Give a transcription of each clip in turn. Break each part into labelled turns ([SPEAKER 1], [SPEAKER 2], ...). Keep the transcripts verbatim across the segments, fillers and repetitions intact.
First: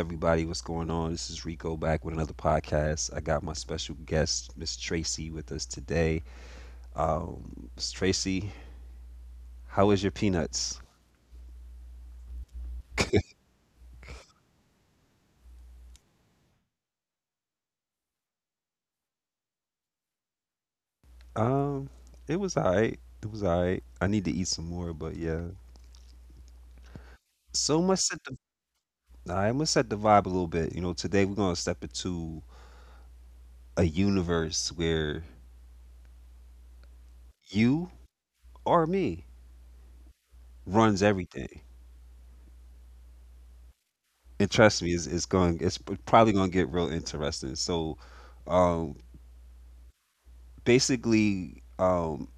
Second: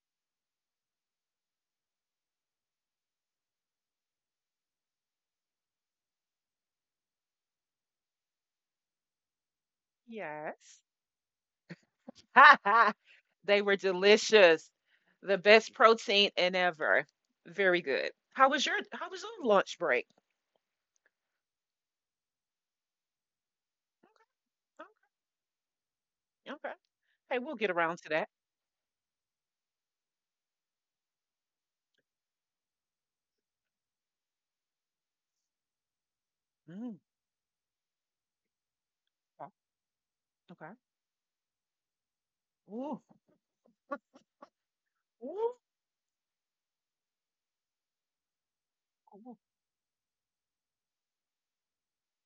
[SPEAKER 1] everybody. What's going on? This is Rico back with another podcast. I got my special guest, Miss Tracy, with us today. Um, Miss Tracy, how was your peanuts?
[SPEAKER 2] Yes. They were delicious. The best protein in ever. Very good. How was your how was your lunch break?
[SPEAKER 1] Um, it was alright. It was alright. I need to eat some more, but yeah.
[SPEAKER 2] Okay. Okay. Hey, we'll
[SPEAKER 1] So
[SPEAKER 2] get
[SPEAKER 1] much
[SPEAKER 2] around
[SPEAKER 1] set
[SPEAKER 2] to
[SPEAKER 1] the
[SPEAKER 2] that.
[SPEAKER 1] I'm gonna set the vibe a little bit. You know, today we're gonna step into a universe where
[SPEAKER 2] Mm,
[SPEAKER 1] you or me
[SPEAKER 2] okay. Okay.
[SPEAKER 1] runs everything.
[SPEAKER 2] Ooh.
[SPEAKER 1] And trust me, it's, it's going.
[SPEAKER 2] Ooh.
[SPEAKER 1] It's probably gonna get real interesting. So, um,
[SPEAKER 2] ooh,
[SPEAKER 1] basically, um,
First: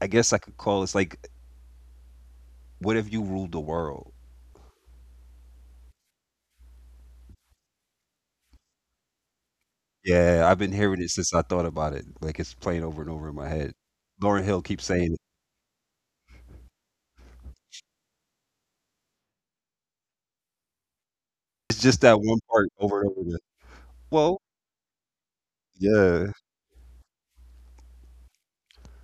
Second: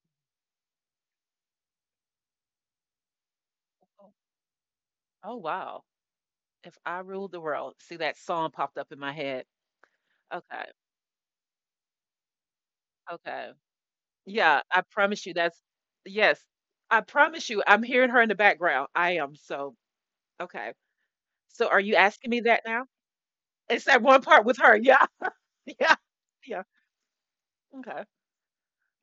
[SPEAKER 1] I guess I could call this like, what if you ruled the
[SPEAKER 2] Oh.
[SPEAKER 1] world?
[SPEAKER 2] Oh, wow. If I ruled the world. See, that song popped up in my head.
[SPEAKER 1] Yeah, I've
[SPEAKER 2] Okay.
[SPEAKER 1] been hearing it since I thought about it. Like it's playing over and over in my
[SPEAKER 2] Okay.
[SPEAKER 1] head. Lauren Hill
[SPEAKER 2] Yeah, I
[SPEAKER 1] keeps saying it.
[SPEAKER 2] promise you that's yes. I promise you I'm hearing her in the background. I am so okay. So
[SPEAKER 1] It's
[SPEAKER 2] are you
[SPEAKER 1] just that
[SPEAKER 2] asking
[SPEAKER 1] one
[SPEAKER 2] me that
[SPEAKER 1] part
[SPEAKER 2] now?
[SPEAKER 1] over and over again.
[SPEAKER 2] It's that one
[SPEAKER 1] Well,
[SPEAKER 2] part with her. Yeah. Yeah.
[SPEAKER 1] yeah.
[SPEAKER 2] Yeah. Okay.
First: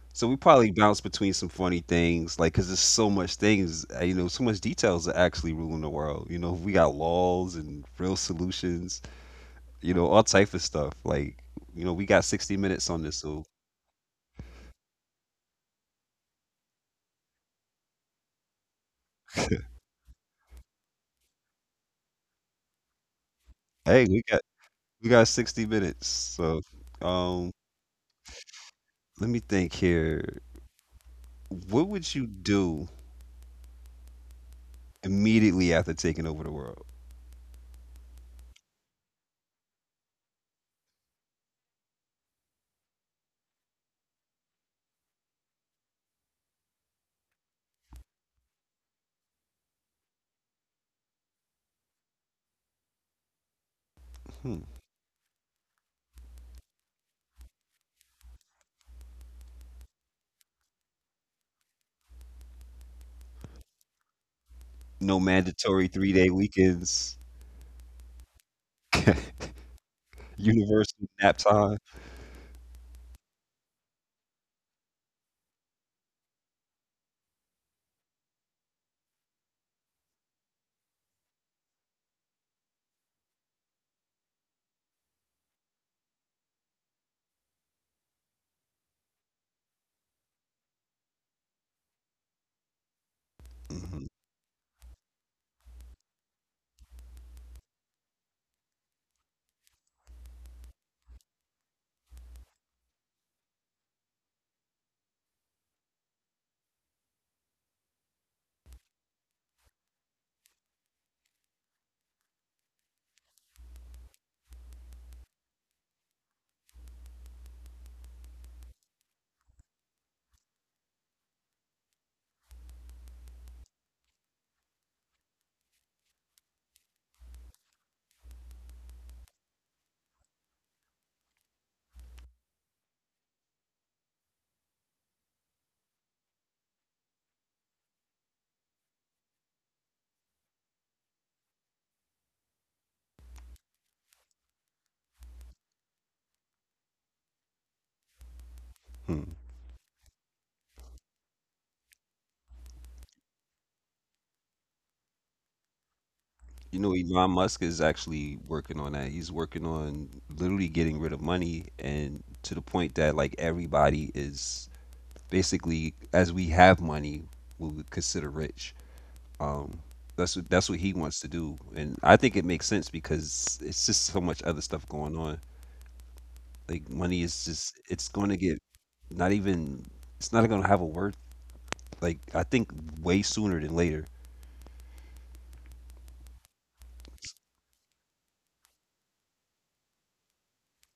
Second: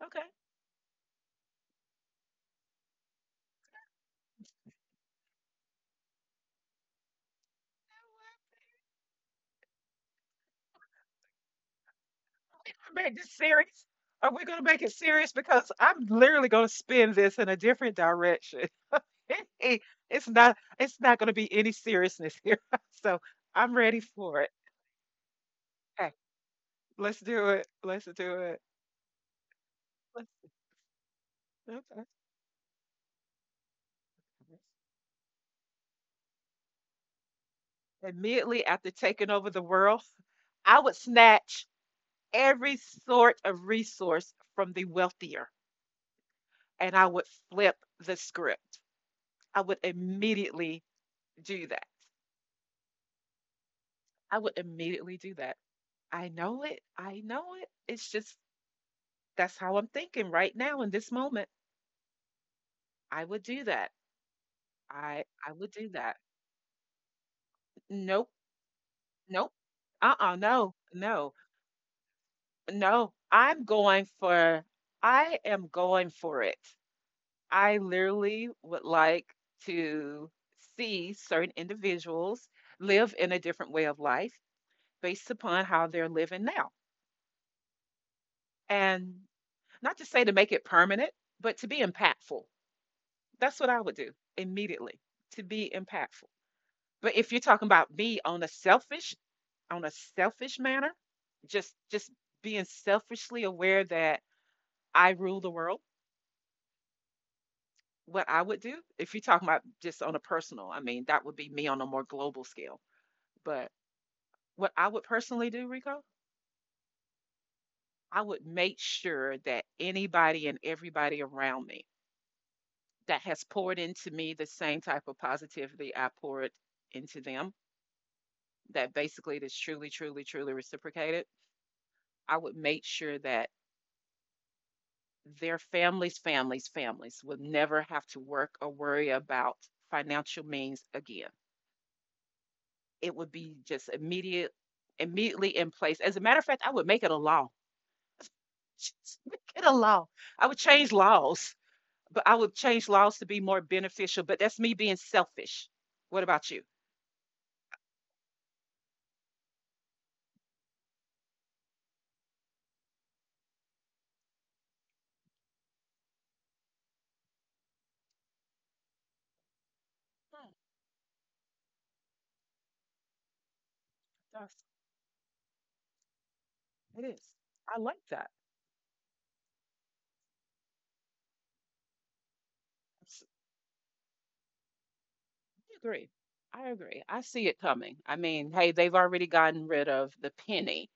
[SPEAKER 2] Okay.
[SPEAKER 1] So we probably bounce between some funny things, like because there's so much things, uh, you know, so much details that actually ruling the world. You know, we got laws and real
[SPEAKER 2] I
[SPEAKER 1] solutions, you know, all type of stuff. Like, you know, we got sixty minutes on this,
[SPEAKER 2] made this
[SPEAKER 1] so
[SPEAKER 2] serious. Are we going to make it serious? Because I'm literally going to spin this in a different direction. It's not. It's not going to be any seriousness here. So I'm ready
[SPEAKER 1] hey, we got
[SPEAKER 2] for it.
[SPEAKER 1] we got sixty minutes.
[SPEAKER 2] Okay.
[SPEAKER 1] So,
[SPEAKER 2] Let's
[SPEAKER 1] um,
[SPEAKER 2] do it. Let's do it.
[SPEAKER 1] let me think
[SPEAKER 2] Let's
[SPEAKER 1] here.
[SPEAKER 2] do it.
[SPEAKER 1] What
[SPEAKER 2] Okay.
[SPEAKER 1] would you do immediately after taking over the world?
[SPEAKER 2] Immediately after taking over the world, I would snatch every sort of resource from the wealthier, and I would flip the script. I would immediately do that. I would
[SPEAKER 1] Hmm.
[SPEAKER 2] immediately do that. I know it. I know it. It's just that's how I'm thinking right now in this moment. I would do that.
[SPEAKER 1] No
[SPEAKER 2] I I would
[SPEAKER 1] mandatory
[SPEAKER 2] do that.
[SPEAKER 1] three-day weekends,
[SPEAKER 2] Nope. Nope. Uh-uh. No.
[SPEAKER 1] universal nap
[SPEAKER 2] No.
[SPEAKER 1] time.
[SPEAKER 2] No. I'm going for I am going for it. I literally would like to see certain individuals live in a different way of life based upon how they're living now. And not to say to make it permanent, but to be impactful. That's what I would
[SPEAKER 1] Mhm.
[SPEAKER 2] do immediately to be impactful. But if you're talking about me on a selfish, on a selfish manner, just just being selfishly aware that I rule the world, what I would do, if you're talking about just on a personal, I mean, that would be me on a more global scale. But what I would personally do, Rico, I would make sure that anybody and everybody around me that has poured into me the same type of positivity I poured into them. That basically it is truly, truly, truly reciprocated. I would make sure that their families, families, families would never have to work or worry about financial means again. It would be just immediate, immediately in place. As a matter of fact, I would make it a law. Just make
[SPEAKER 1] Hmm.
[SPEAKER 2] it a law. I would change laws, but I would change laws to be more beneficial. But that's me being selfish. What about you?
[SPEAKER 1] You know, Elon Musk is actually working on that. He's working on literally getting rid of money and to the point that like everybody is basically as we have money, we would consider rich. Um, that's what that's what he wants to do, and I think it makes sense because it's just so
[SPEAKER 2] Hmm,
[SPEAKER 1] much other stuff going on. Like
[SPEAKER 2] It is.
[SPEAKER 1] money is
[SPEAKER 2] I
[SPEAKER 1] just
[SPEAKER 2] like
[SPEAKER 1] it's
[SPEAKER 2] that.
[SPEAKER 1] going to get not even it's not going to have a worth. Like I think
[SPEAKER 2] S-
[SPEAKER 1] way sooner than later.
[SPEAKER 2] I agree. I agree. I see it coming. I mean, hey, they've already gotten rid of the penny,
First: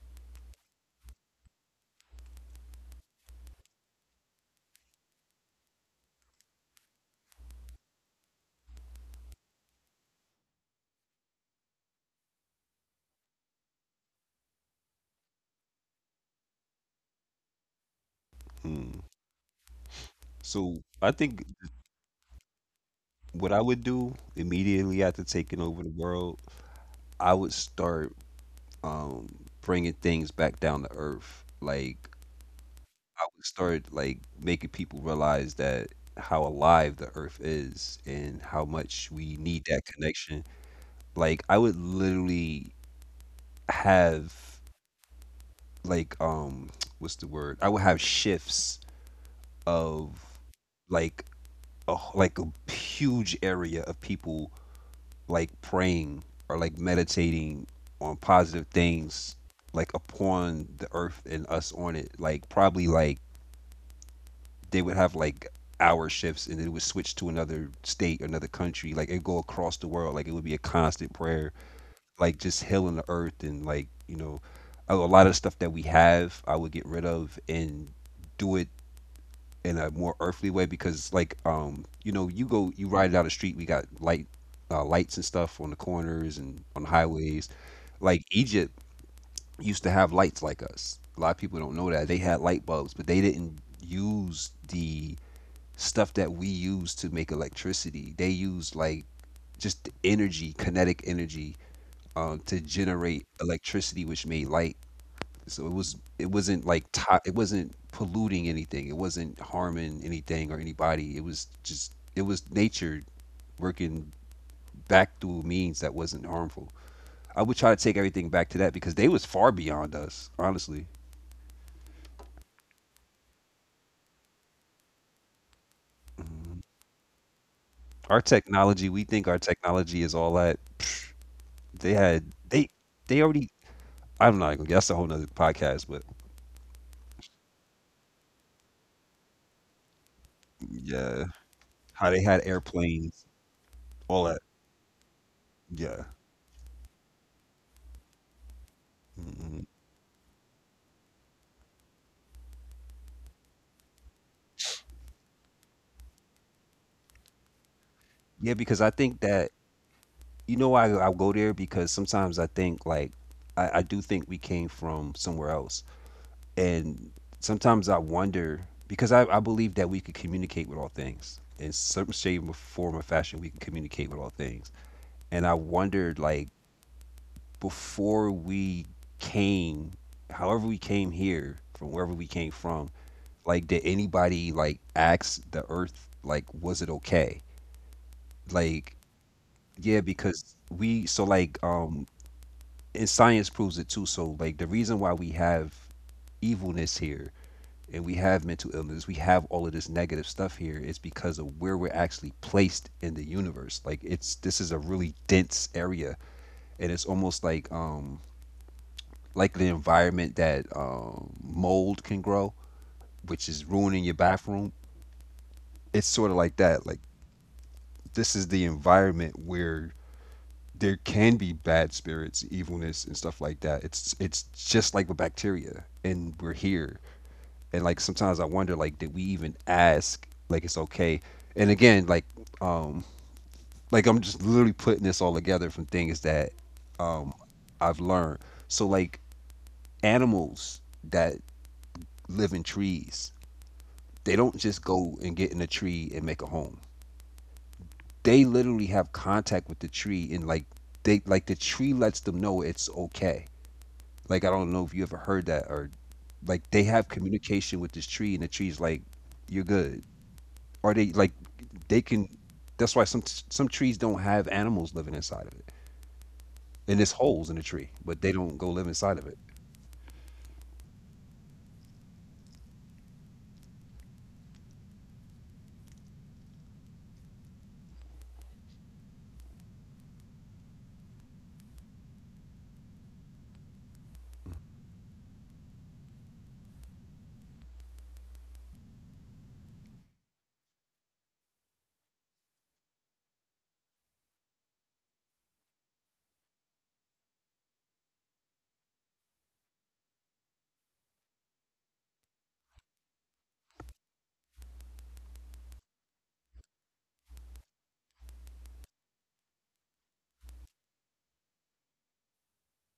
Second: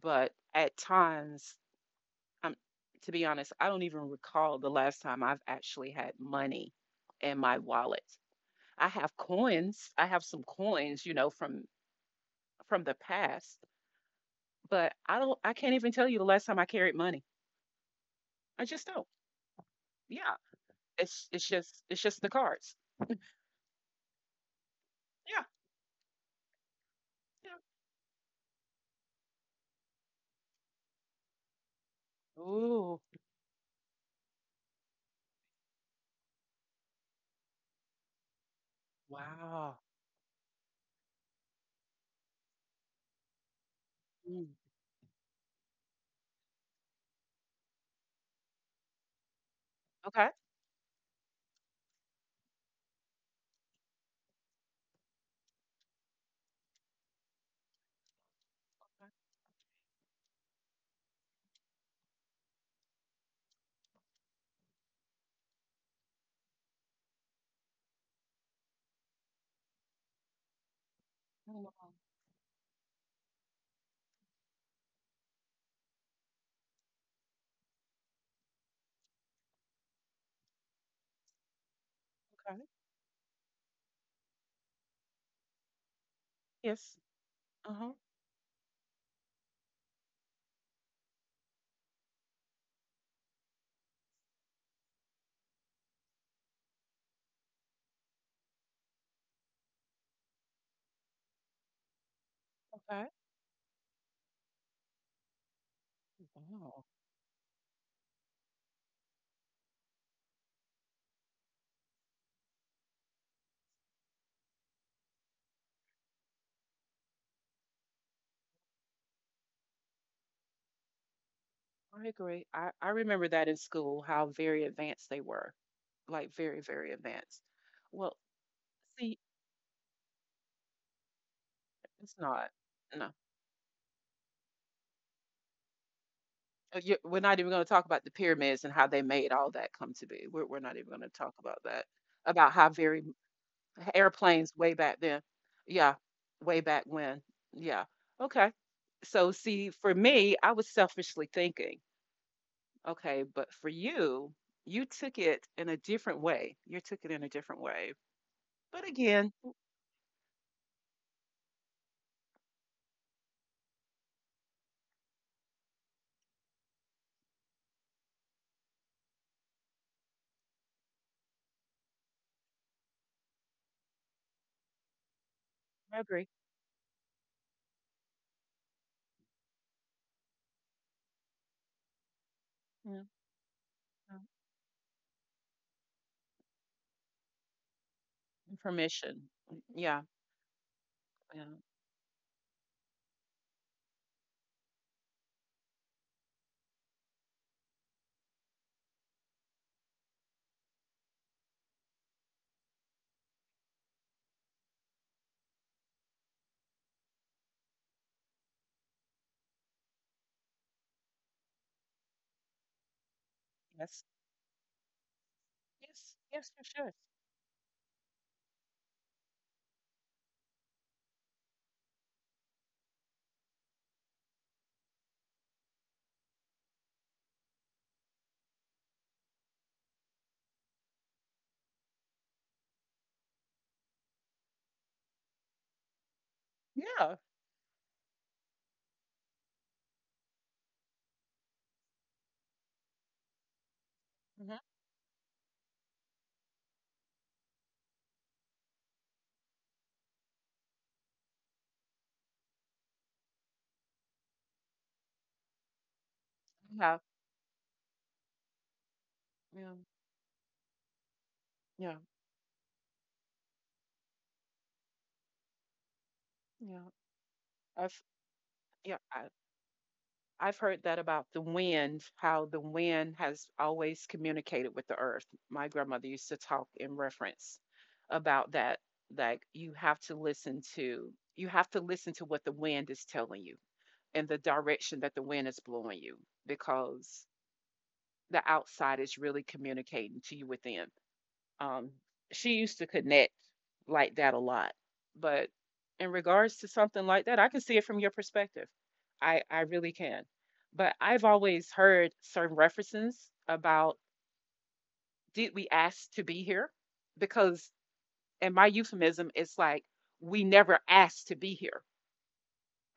[SPEAKER 2] but at times, I'm, to be honest, I don't even recall the last time I've actually had money in my wallet. I have coins. I have some coins, you know, from from the past, but I don't. I can't even tell you the last time I carried money. I just
[SPEAKER 1] Hmm.
[SPEAKER 2] don't. Yeah,
[SPEAKER 1] So I
[SPEAKER 2] it's
[SPEAKER 1] think
[SPEAKER 2] it's just it's just the cards.
[SPEAKER 1] what I would do immediately after
[SPEAKER 2] Yeah.
[SPEAKER 1] taking over the world, I
[SPEAKER 2] Yeah.
[SPEAKER 1] would start um, bringing things back down to earth. Like
[SPEAKER 2] Ooh.
[SPEAKER 1] I would start like making people realize that how alive the earth is and how much we need
[SPEAKER 2] Wow.
[SPEAKER 1] that connection. Like I would literally
[SPEAKER 2] Mm.
[SPEAKER 1] have like um what's the word? I would have shifts of
[SPEAKER 2] Okay.
[SPEAKER 1] like a h- like a huge area of people like praying or like meditating on positive things like upon the earth and us on it, like probably like they would have like hour shifts, and it would switch to another state, another country. Like it'd go across the world. Like it would be a constant prayer.
[SPEAKER 2] Oh, wow.
[SPEAKER 1] Like just healing the earth and, like, you know, a, a lot of stuff that we have, I would get rid of and do it in a more earthly way, because like um you know, you
[SPEAKER 2] Okay.
[SPEAKER 1] go you ride down the street, we got light uh, lights and stuff on the corners and on the
[SPEAKER 2] Yes.
[SPEAKER 1] highways.
[SPEAKER 2] Uh-huh.
[SPEAKER 1] Like Egypt used to have lights like us. A lot of people don't know that they had light bulbs, but they didn't use the stuff that we use to make electricity. They use like just energy, kinetic energy, um, to
[SPEAKER 2] Okay.
[SPEAKER 1] generate electricity, which made light. So it was it wasn't
[SPEAKER 2] Wow.
[SPEAKER 1] like to- it wasn't polluting anything. It wasn't harming anything or anybody. It was just it was nature working back through means that wasn't harmful. I would try to take everything back to that, because they was far beyond us, honestly.
[SPEAKER 2] I agree. I, I remember that in school, how very advanced they were. Like very,
[SPEAKER 1] Mhm.
[SPEAKER 2] very advanced. Well,
[SPEAKER 1] Our technology, we
[SPEAKER 2] see,
[SPEAKER 1] think our technology is all that. Psh, They
[SPEAKER 2] it's
[SPEAKER 1] had
[SPEAKER 2] not.
[SPEAKER 1] they
[SPEAKER 2] No.
[SPEAKER 1] they already I'm not even. That's a whole nother podcast, but
[SPEAKER 2] Uh, you- We're not even going to talk about the pyramids and how they made all that come to be. We're, we're not even going to
[SPEAKER 1] yeah,
[SPEAKER 2] talk about that.
[SPEAKER 1] how they had
[SPEAKER 2] About how very
[SPEAKER 1] airplanes, all that.
[SPEAKER 2] airplanes way back then. Yeah.
[SPEAKER 1] Yeah,
[SPEAKER 2] Way back when. Yeah. Okay. So, see,
[SPEAKER 1] mm
[SPEAKER 2] for me, I was selfishly thinking. Okay, but for you, you took it in a different way. You took it in a different way.
[SPEAKER 1] yeah, because
[SPEAKER 2] But
[SPEAKER 1] I think
[SPEAKER 2] again,
[SPEAKER 1] that, you know why I, I go there, because sometimes I think like I, I do think we came from somewhere else, and sometimes I wonder, because I, I believe that we could communicate with all things in some shape, or form, or fashion. We can communicate with all things, and I
[SPEAKER 2] I
[SPEAKER 1] wondered
[SPEAKER 2] agree.
[SPEAKER 1] like before we came, however we came here from wherever we came from.
[SPEAKER 2] Yeah,
[SPEAKER 1] Like, did
[SPEAKER 2] yeah.
[SPEAKER 1] anybody like ask the Earth like was it okay?
[SPEAKER 2] And
[SPEAKER 1] Like,
[SPEAKER 2] permission. Mm,
[SPEAKER 1] yeah,
[SPEAKER 2] Yeah.
[SPEAKER 1] because we so
[SPEAKER 2] Yeah.
[SPEAKER 1] like um and science proves it too. So like the reason why we have evilness here and we have mental illness, we have all of this negative stuff here is because of where we're actually placed in the universe. Like it's this is a really dense area, and it's almost like um like the environment that um mold can grow, which is
[SPEAKER 2] Yes.
[SPEAKER 1] ruining your bathroom. It's
[SPEAKER 2] Yes.
[SPEAKER 1] sort of
[SPEAKER 2] Yes,
[SPEAKER 1] like
[SPEAKER 2] for
[SPEAKER 1] that.
[SPEAKER 2] sure.
[SPEAKER 1] Like this is the environment where there can be bad spirits, evilness, and stuff like that. It's it's just like with bacteria, and we're here. And like sometimes I wonder, like, did we even ask? Like, it's okay. And again, like, um, like I'm just literally putting this all together from things that
[SPEAKER 2] Yeah.
[SPEAKER 1] um I've learned. So like animals that live in trees, they
[SPEAKER 2] Mhm,
[SPEAKER 1] don't just go and get in a tree and make a home. They literally have contact with the tree, and like they like the tree lets them know it's okay. Like I don't know if you ever heard that. Or like they
[SPEAKER 2] yeah.
[SPEAKER 1] have communication with this tree, and the tree's like you're
[SPEAKER 2] Yeah.
[SPEAKER 1] good. Or they like
[SPEAKER 2] Yeah.
[SPEAKER 1] they can that's why some some trees don't have animals living inside of it.
[SPEAKER 2] Yeah.
[SPEAKER 1] And there's holes in the tree,
[SPEAKER 2] I've
[SPEAKER 1] but they don't go live
[SPEAKER 2] yeah,
[SPEAKER 1] inside of
[SPEAKER 2] I,
[SPEAKER 1] it.
[SPEAKER 2] I've heard that about the wind, how the wind has always communicated with the earth. My grandmother used to talk in reference about that. Like you have to listen to you have to listen to what the wind is telling you in the direction that the wind is blowing you because the outside is really communicating to you within. Um, she used to connect like that a lot, but in regards to something like that, I can see it from your perspective. I, I really can. But I've always heard certain references about did we ask to be here? Because in my euphemism, it's like we never asked to be here.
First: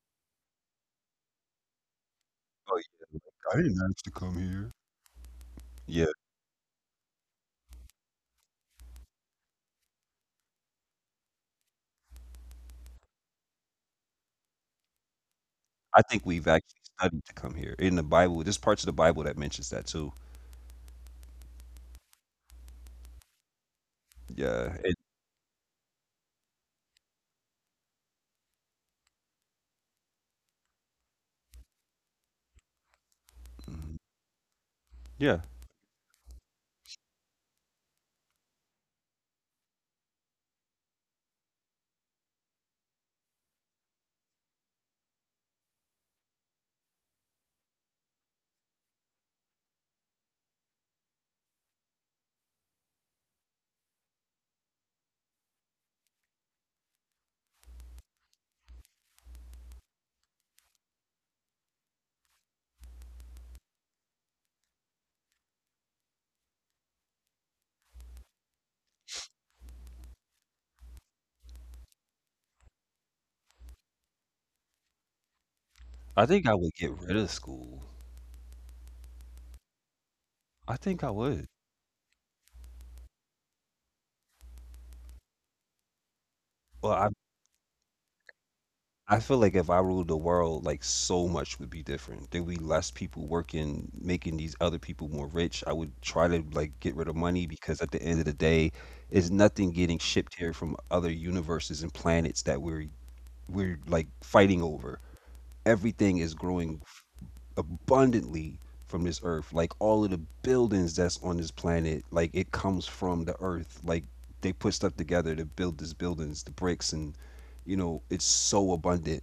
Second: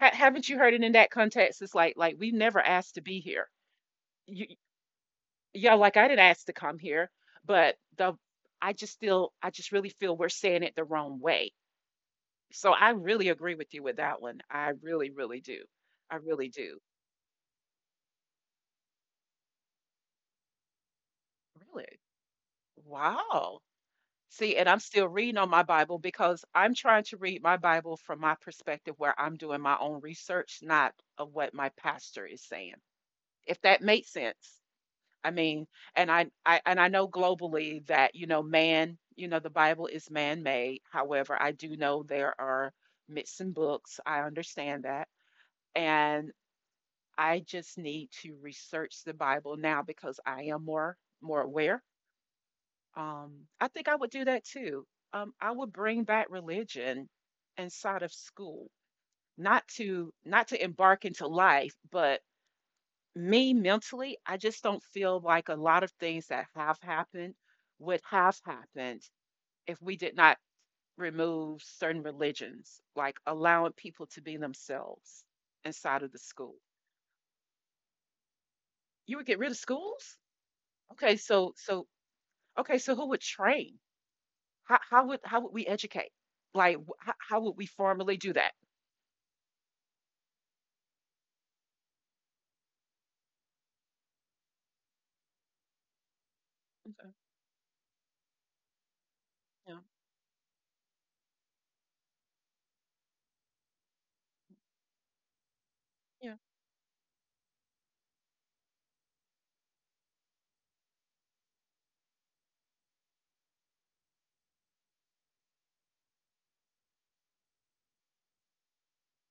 [SPEAKER 2] Ha- haven't you heard it in that context? It's like like we never
[SPEAKER 1] Oh
[SPEAKER 2] asked to
[SPEAKER 1] yeah.
[SPEAKER 2] be here.
[SPEAKER 1] I didn't ask to come
[SPEAKER 2] You
[SPEAKER 1] here.
[SPEAKER 2] yeah, like I
[SPEAKER 1] Yeah.
[SPEAKER 2] didn't ask to come here, but the I just still I just really feel we're saying it the wrong way. So I really agree with you with that one. I really, really do.
[SPEAKER 1] I
[SPEAKER 2] I
[SPEAKER 1] think we've
[SPEAKER 2] really
[SPEAKER 1] actually
[SPEAKER 2] do.
[SPEAKER 1] studied to come here. In the Bible, there's parts of the Bible that mentions that too.
[SPEAKER 2] Really? Wow. See, and
[SPEAKER 1] Yeah.
[SPEAKER 2] I'm
[SPEAKER 1] It,
[SPEAKER 2] still reading on my Bible because I'm trying to read my Bible from my perspective where I'm doing my own research, not of what my pastor is saying. If that
[SPEAKER 1] mhm.
[SPEAKER 2] makes sense. I
[SPEAKER 1] Yeah.
[SPEAKER 2] mean, and I, I and I know globally that, you know, man, you know, the Bible is man-made. However, I do know there are myths and books. I understand that. And I just need to research the Bible now because I am more more aware. Um, I think I would do that too. Um, I would bring back religion inside of school, not to not to embark into life, but me mentally, I just don't feel like a lot of things that have happened would have happened if we did not remove certain religions, like allowing people to be themselves inside of the
[SPEAKER 1] I think
[SPEAKER 2] school.
[SPEAKER 1] I would get rid of school.
[SPEAKER 2] You would get rid of schools?
[SPEAKER 1] I think I
[SPEAKER 2] Okay,
[SPEAKER 1] would.
[SPEAKER 2] so so okay, so who would train? How how would how would we educate? Like wh-
[SPEAKER 1] Well, I
[SPEAKER 2] how, how would we formally do that?
[SPEAKER 1] I feel like if I ruled the world, like so much would be different. There'd be less people working, making these other people more rich. I would try to like get
[SPEAKER 2] Okay,
[SPEAKER 1] rid of money, because at the end of the day, is nothing
[SPEAKER 2] yeah.
[SPEAKER 1] getting shipped here from other universes and planets that we're we're like fighting over. Everything is growing abundantly from this earth. Like all of the buildings that's on this planet, like it comes from the earth. Like they put stuff together to build these buildings, the bricks, and you know it's so abundant.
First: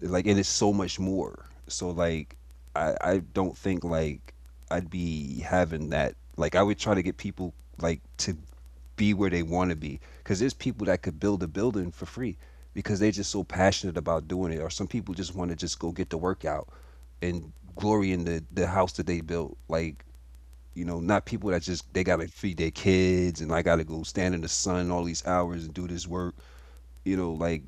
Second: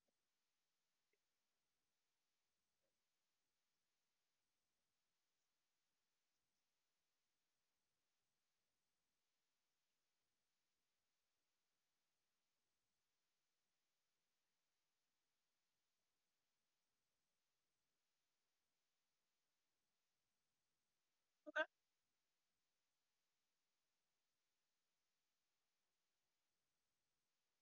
[SPEAKER 1] Like and it's so much more. So like I I don't think like I'd be having that. Like I would try to get people like to be where they want to be, because there's people that could build a building for free because they're just so passionate about doing it, or some people just want to just go get the workout and glory in the the house that they built. Like you know, not people that just they gotta feed their kids and like, I gotta go stand in the sun all these hours and do this work. You know, like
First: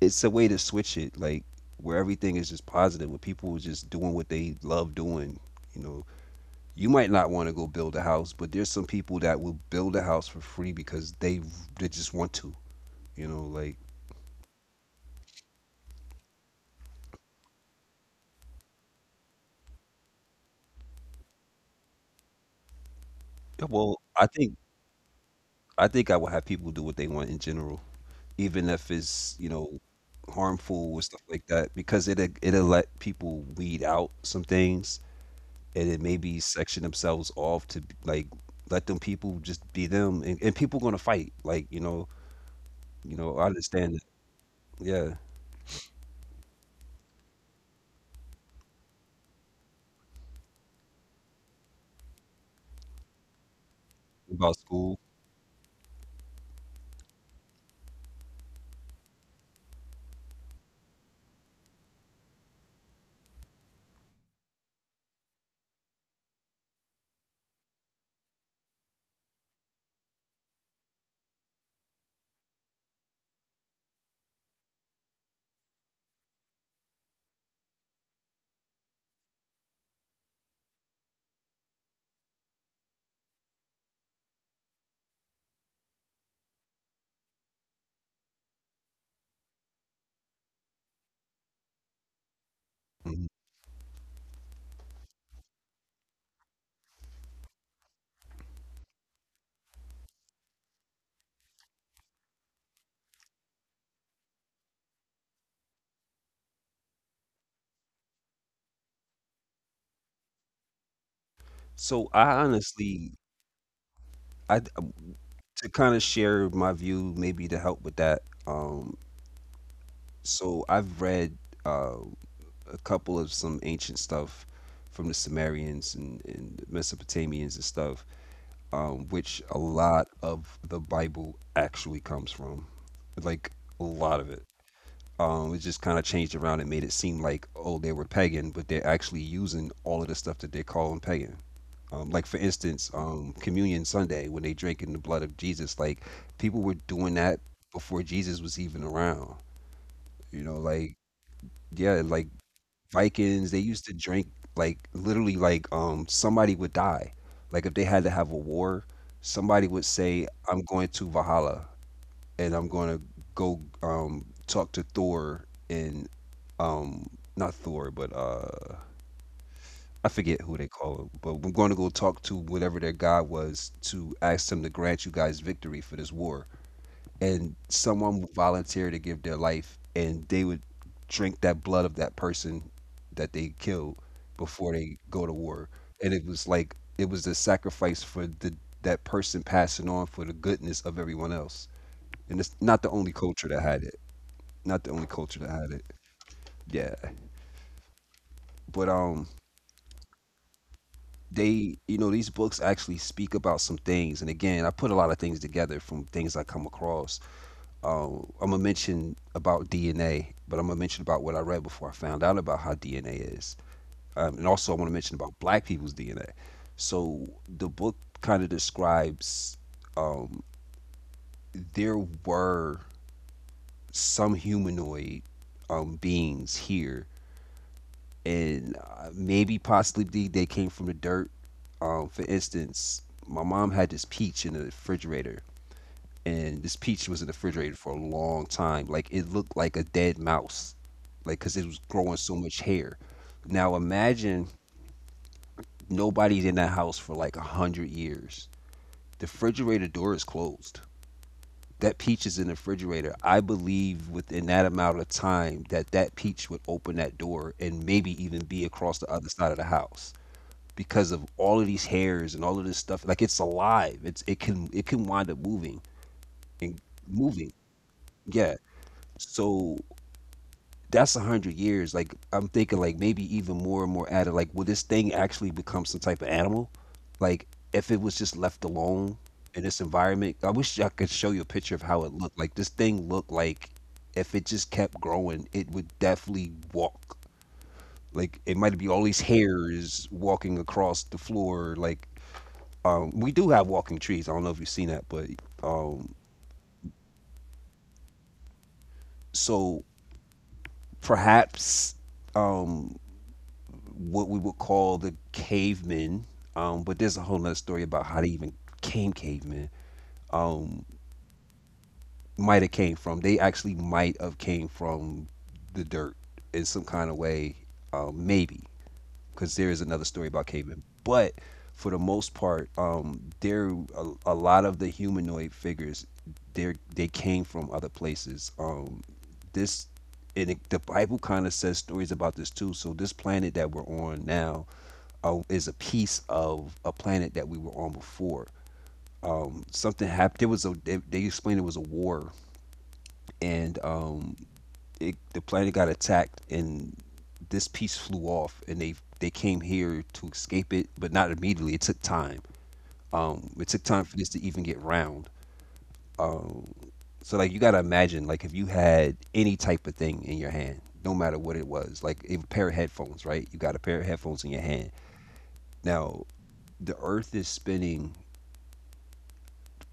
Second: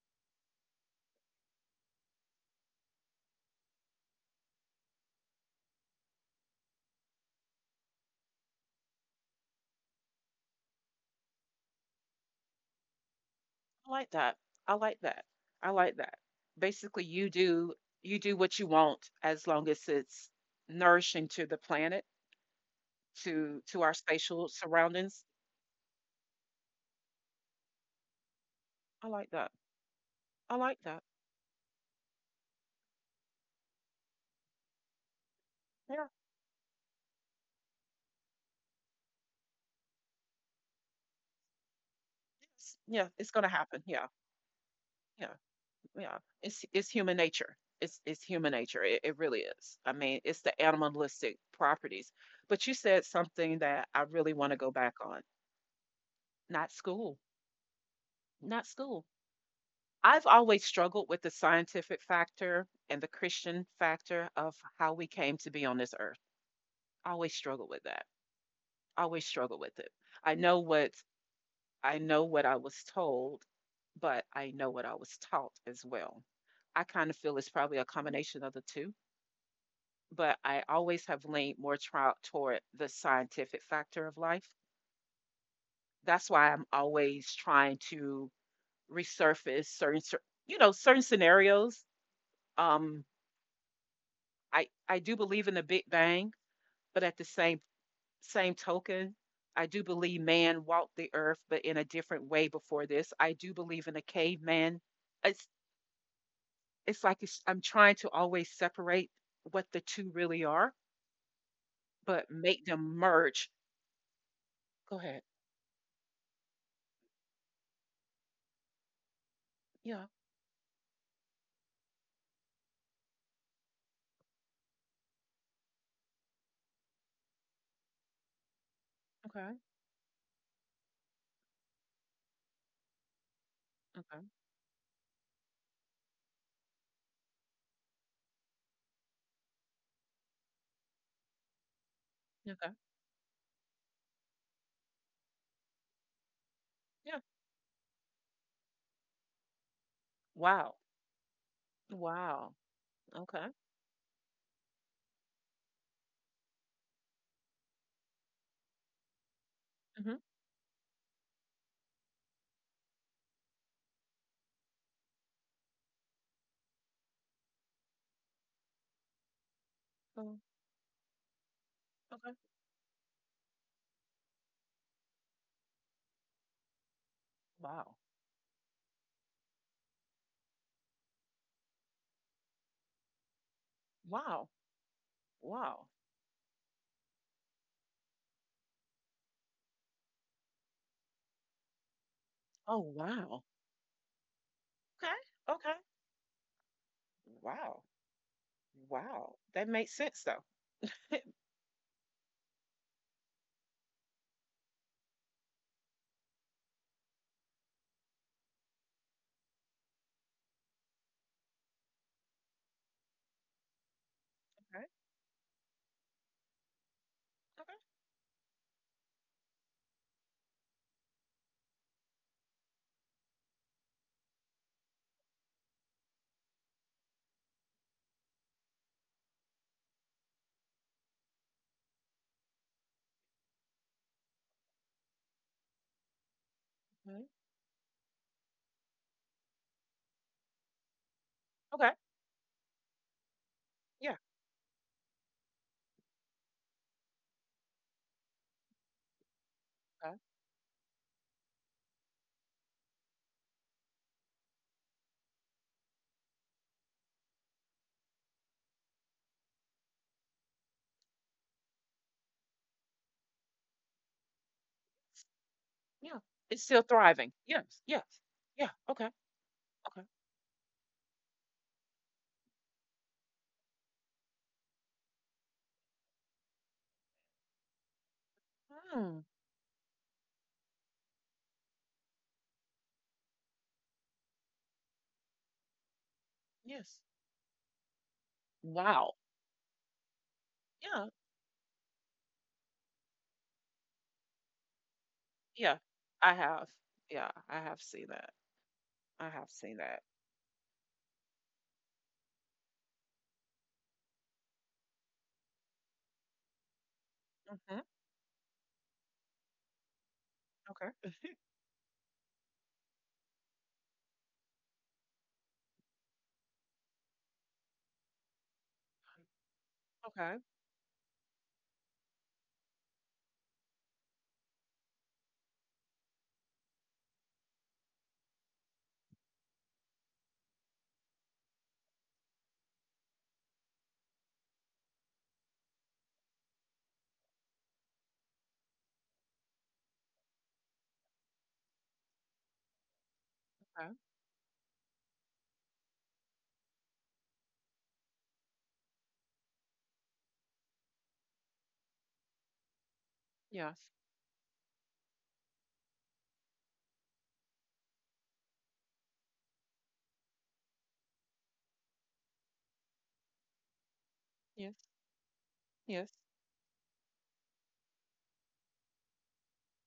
[SPEAKER 1] it's a way to switch it. Like where everything is just positive, where people are just doing what they love doing. You know, you might not want to go build a house, but there's some people that will build a house for free because they they just want to. You know, like
[SPEAKER 2] I like that. I like that. I like that. Basically, you do you do what you want as long as it's nourishing to the planet, to to our
[SPEAKER 1] well, I
[SPEAKER 2] spatial
[SPEAKER 1] think
[SPEAKER 2] surroundings.
[SPEAKER 1] I think I will have people do what they want in general, even if
[SPEAKER 2] I like
[SPEAKER 1] it's you
[SPEAKER 2] that.
[SPEAKER 1] know
[SPEAKER 2] I like
[SPEAKER 1] harmful or
[SPEAKER 2] that.
[SPEAKER 1] stuff like that, because it it'll it'll let people weed out some things, and it
[SPEAKER 2] Yeah.
[SPEAKER 1] maybe section themselves off to b- like let them people just be them. And, and people gonna fight, like you know
[SPEAKER 2] It's, yeah,
[SPEAKER 1] you
[SPEAKER 2] it's
[SPEAKER 1] know
[SPEAKER 2] going
[SPEAKER 1] I
[SPEAKER 2] to happen.
[SPEAKER 1] understand that,
[SPEAKER 2] Yeah.
[SPEAKER 1] yeah,
[SPEAKER 2] Yeah. Yeah. It's it's human nature. It's it's human nature. It, it really is. I mean, it's the animalistic properties. But you said something that I really want
[SPEAKER 1] about
[SPEAKER 2] to go back
[SPEAKER 1] school.
[SPEAKER 2] on. Not school. Not school. I've always struggled with the scientific factor and the Christian factor of how we came to be on this earth. Always struggled with that. Always struggled with it. I know what I know what I was told, but I know what I was taught as well. I kind of feel it's probably a combination of the two, but I always have leaned more tro- toward the scientific factor of life. That's why I'm always trying to resurface certain, cer- you know, certain scenarios. Um,
[SPEAKER 1] Mhm.
[SPEAKER 2] I I do believe in the Big Bang, but at the same same token, I do believe man walked the earth, but in a different way before this. I do believe in a caveman. It's it's like it's, I'm trying to always separate what the two really are,
[SPEAKER 1] So
[SPEAKER 2] but
[SPEAKER 1] I
[SPEAKER 2] make them
[SPEAKER 1] honestly
[SPEAKER 2] merge.
[SPEAKER 1] I um,
[SPEAKER 2] Go ahead.
[SPEAKER 1] to kind of share my view maybe to help with that. Um,
[SPEAKER 2] Yeah.
[SPEAKER 1] so I've read. Uh, a couple of some ancient stuff from the Sumerians and, and Mesopotamians and stuff, um, which a
[SPEAKER 2] Okay.
[SPEAKER 1] lot of the Bible actually comes from. Like a lot
[SPEAKER 2] Okay.
[SPEAKER 1] of it. Um, it just kind of changed around and made it seem like, oh, they were pagan, but they're actually using all of the stuff that they're calling pagan. Um, like, for
[SPEAKER 2] Okay.
[SPEAKER 1] instance, um, Communion Sunday, when they drank in the blood of Jesus, like, people were doing
[SPEAKER 2] Yeah.
[SPEAKER 1] that before Jesus was even around. You know,
[SPEAKER 2] Wow.
[SPEAKER 1] like, yeah, like
[SPEAKER 2] Wow.
[SPEAKER 1] Vikings,
[SPEAKER 2] Okay.
[SPEAKER 1] they used to drink like literally like um somebody would die. Like if they had to have a war, somebody would
[SPEAKER 2] Mm-hmm.
[SPEAKER 1] say, "I'm going to Valhalla and I'm gonna go um talk to Thor and um not Thor, but uh I
[SPEAKER 2] Oh,
[SPEAKER 1] forget who they call him, but I'm going to go talk to
[SPEAKER 2] okay.
[SPEAKER 1] whatever their god was to ask them to grant you guys victory for this war." And
[SPEAKER 2] Wow.
[SPEAKER 1] someone would volunteer to give their life, and they would drink that blood of that person that they killed
[SPEAKER 2] Wow.
[SPEAKER 1] before they go to war.
[SPEAKER 2] Wow.
[SPEAKER 1] And it was like it was the sacrifice for the, that person passing on for the goodness of everyone else. And it's not
[SPEAKER 2] Oh
[SPEAKER 1] the only culture
[SPEAKER 2] wow.
[SPEAKER 1] that had it, not the only
[SPEAKER 2] Okay.
[SPEAKER 1] culture that had
[SPEAKER 2] Okay.
[SPEAKER 1] it, yeah,
[SPEAKER 2] Wow.
[SPEAKER 1] but um
[SPEAKER 2] Wow, that makes sense though.
[SPEAKER 1] they, you know, these books actually speak about some things. And again, I put a lot of things together from things I come across. um, I'm gonna mention about D N A, but I'm gonna mention about what I read before I found out about how D N A is. Um, and also I want to mention about Black people's D N A. So the
[SPEAKER 2] Okay,
[SPEAKER 1] book kind of describes, um, there were some humanoid um, beings here, and uh, maybe possibly they came from the dirt. Um, for instance, my mom had this peach in the refrigerator, and this peach
[SPEAKER 2] okay,
[SPEAKER 1] was
[SPEAKER 2] mhm,
[SPEAKER 1] in the refrigerator for a long time. Like, it looked like a dead mouse, like, because it was
[SPEAKER 2] okay,
[SPEAKER 1] growing so much hair. Now
[SPEAKER 2] yeah,
[SPEAKER 1] imagine nobody's in that house for like a hundred years. The refrigerator door
[SPEAKER 2] okay,
[SPEAKER 1] is closed. That peach is in the refrigerator. I believe within that amount of time that that peach would open that door and maybe even be across the other side of the house, because of all of these hairs and all of this stuff. Like, it's alive. It's, it can, it can wind up moving
[SPEAKER 2] yeah. It's
[SPEAKER 1] and
[SPEAKER 2] still thriving.
[SPEAKER 1] moving.
[SPEAKER 2] Yes, yes,
[SPEAKER 1] Yeah.
[SPEAKER 2] yeah. Okay,
[SPEAKER 1] So
[SPEAKER 2] okay.
[SPEAKER 1] that's a hundred years. Like, I'm thinking, like, maybe even more and more added. Like, will this thing actually become some type of animal? Like, if it was just left alone
[SPEAKER 2] Hmm.
[SPEAKER 1] in this environment, I wish I could show you a picture of how it looked. Like, this thing looked like, if it just kept growing, it would definitely
[SPEAKER 2] Yes.
[SPEAKER 1] walk. Like, it might be all
[SPEAKER 2] Wow.
[SPEAKER 1] these hairs walking across
[SPEAKER 2] Yeah,
[SPEAKER 1] the floor. Like, um, we do have walking trees. I don't know if you've seen that, but
[SPEAKER 2] yeah.
[SPEAKER 1] um,
[SPEAKER 2] I have. Yeah, I have seen that. I have seen
[SPEAKER 1] so
[SPEAKER 2] that.
[SPEAKER 1] perhaps um what we would call the cavemen. Um, but there's a whole nother
[SPEAKER 2] Hmm.
[SPEAKER 1] story about how they even came cavemen. Um,
[SPEAKER 2] Okay.
[SPEAKER 1] might have came from. They actually might have came from the dirt in some kind of way, um, maybe, because there is another story
[SPEAKER 2] Okay.
[SPEAKER 1] about cavemen. But for the most part, um, there a, a lot of the humanoid figures, they they came from other places. Um, this, and it, the Bible kind of says stories about this too. So this planet that we're on now uh, is a piece of a planet that we were on before. Um, something happened. There was a, they, they explained it was a war, and
[SPEAKER 2] Okay.
[SPEAKER 1] um, it, the planet got attacked, and this piece flew off, and they they came here to escape it, but not immediately. It took time. um it took
[SPEAKER 2] Yes.
[SPEAKER 1] time for this to even get round. um so like, you got to imagine, like, if you had any type of thing in your hand, no matter what it was, like a pair of headphones, right? You got a pair of headphones in your hand
[SPEAKER 2] Yes. Yes.
[SPEAKER 1] now. The earth is spinning,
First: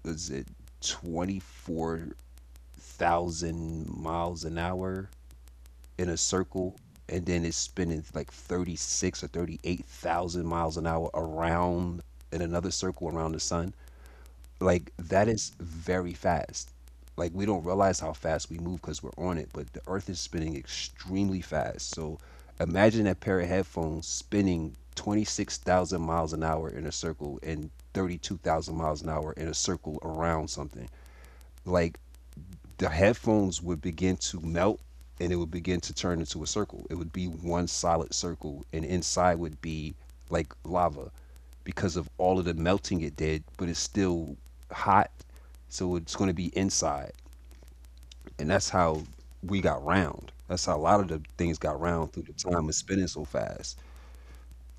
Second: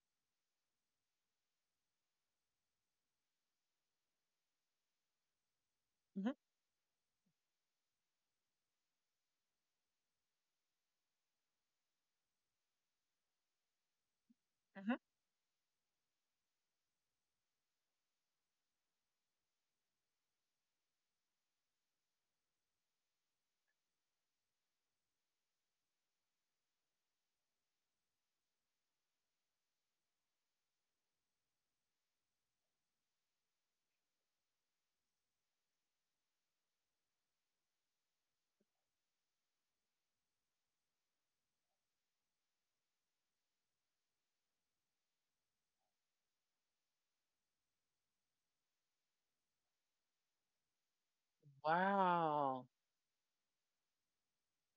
[SPEAKER 1] is it twenty-four thousand miles an hour in a
[SPEAKER 2] Hmm.
[SPEAKER 1] circle? And then it's spinning like thirty-six or thirty-eight thousand miles an hour around in another circle around the sun. Like,
[SPEAKER 2] Hmm.
[SPEAKER 1] that is very fast. Like, we don't realize how fast we move because we're on it, but the earth is spinning extremely fast. So imagine that pair of headphones spinning twenty-six thousand miles an hour in a circle and thirty-two thousand miles an hour in a circle around something. Like, the headphones would begin to melt, and it would begin to turn into a circle. It would be one solid circle, and inside would be like lava because of all of the melting it did, but it's still hot, so it's going to be inside. And that's how we got round. That's how a lot of the things got round, through the
[SPEAKER 2] Wow.
[SPEAKER 1] time of spinning so fast.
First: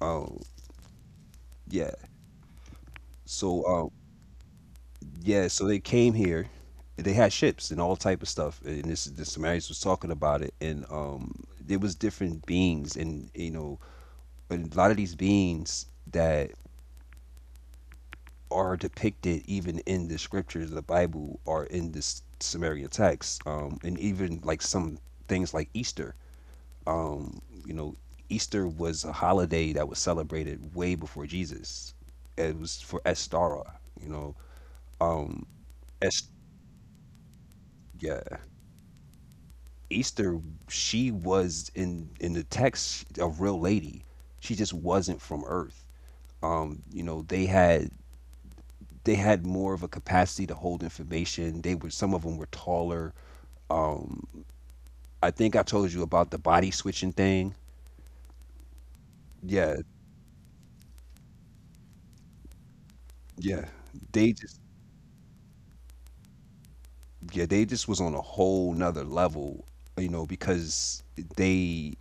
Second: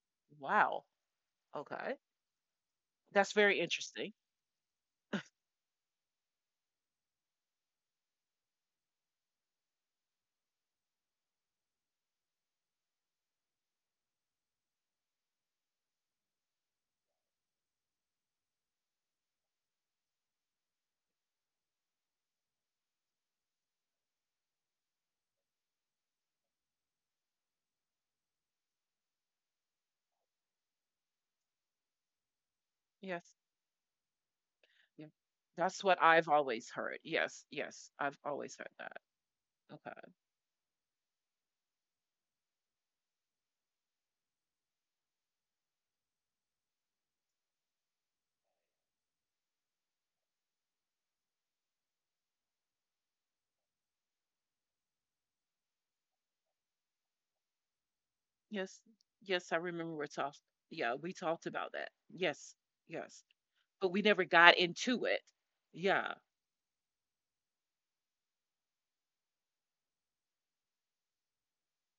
[SPEAKER 1] Um,
[SPEAKER 2] Wow.
[SPEAKER 1] yeah.
[SPEAKER 2] Okay. That's very
[SPEAKER 1] So um,
[SPEAKER 2] interesting.
[SPEAKER 1] Yeah, so they came here. They had ships and all type of stuff, and this, the Sumerians was talking about it, and um, there was different beings, and you know, and a lot of these beings that are depicted even in the scriptures of the Bible are in this Sumerian text, um, and even like some things like Easter, um, you know, Easter was a holiday that was celebrated way before Jesus. It was for
[SPEAKER 2] Yes.
[SPEAKER 1] Estara, you know,
[SPEAKER 2] Yeah.
[SPEAKER 1] um,
[SPEAKER 2] That's what
[SPEAKER 1] Es
[SPEAKER 2] I've always heard. Yes. Yes. I've
[SPEAKER 1] yeah,
[SPEAKER 2] always heard that. Okay.
[SPEAKER 1] Easter, she was in in the text, a real lady. She just wasn't from Earth. Um, you know, they had they had more of a capacity to hold information. They were, some of them were taller. Um, I think I told you about the body switching thing.
[SPEAKER 2] Yes. Yes, I
[SPEAKER 1] Yeah,
[SPEAKER 2] remember we talked. Yeah, we talked about that. Yes. Yes.
[SPEAKER 1] yeah.
[SPEAKER 2] But we never
[SPEAKER 1] They just,
[SPEAKER 2] got into it. Yeah.
[SPEAKER 1] yeah, they just was on a whole nother level, you know, because they,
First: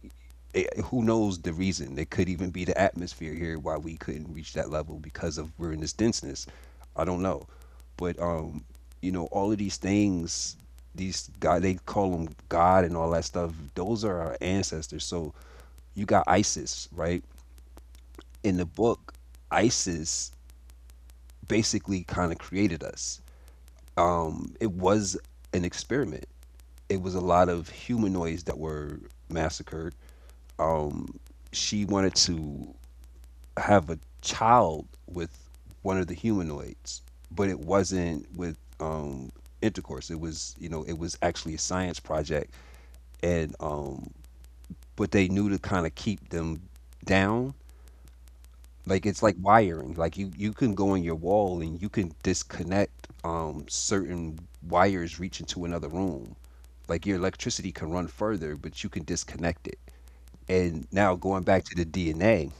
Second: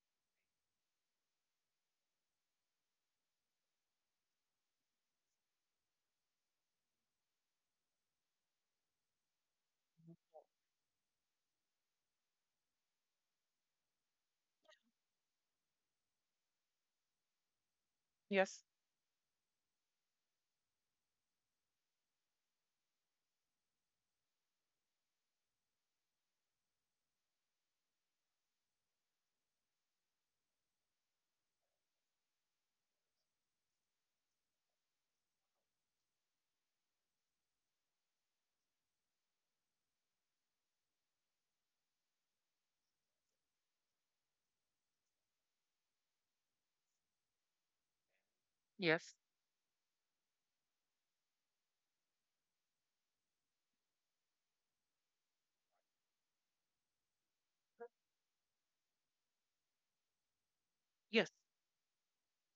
[SPEAKER 1] it- who knows the reason? It could even be the atmosphere here why we couldn't reach that level, because of we're in this denseness. I don't know, but um, you know, all of these things, these guy they call them God and all that stuff, those are our ancestors. So you got Isis, right? In the
[SPEAKER 2] Yes.
[SPEAKER 1] book, Isis basically kind of created us. Um, it was an experiment. It was a lot of humanoids that were massacred. Um, she wanted to have a child with one of the humanoids, but it wasn't with um, intercourse. It was, you know, it was actually a science project, and um, but they knew to kind of keep them down. Like,
[SPEAKER 2] Yes.
[SPEAKER 1] it's like wiring. Like, you you can go in your wall and you can disconnect um, certain wires reaching to another room. Like, your electricity can run further, but you can disconnect it. And now
[SPEAKER 2] Yes.
[SPEAKER 1] going back to the D N A.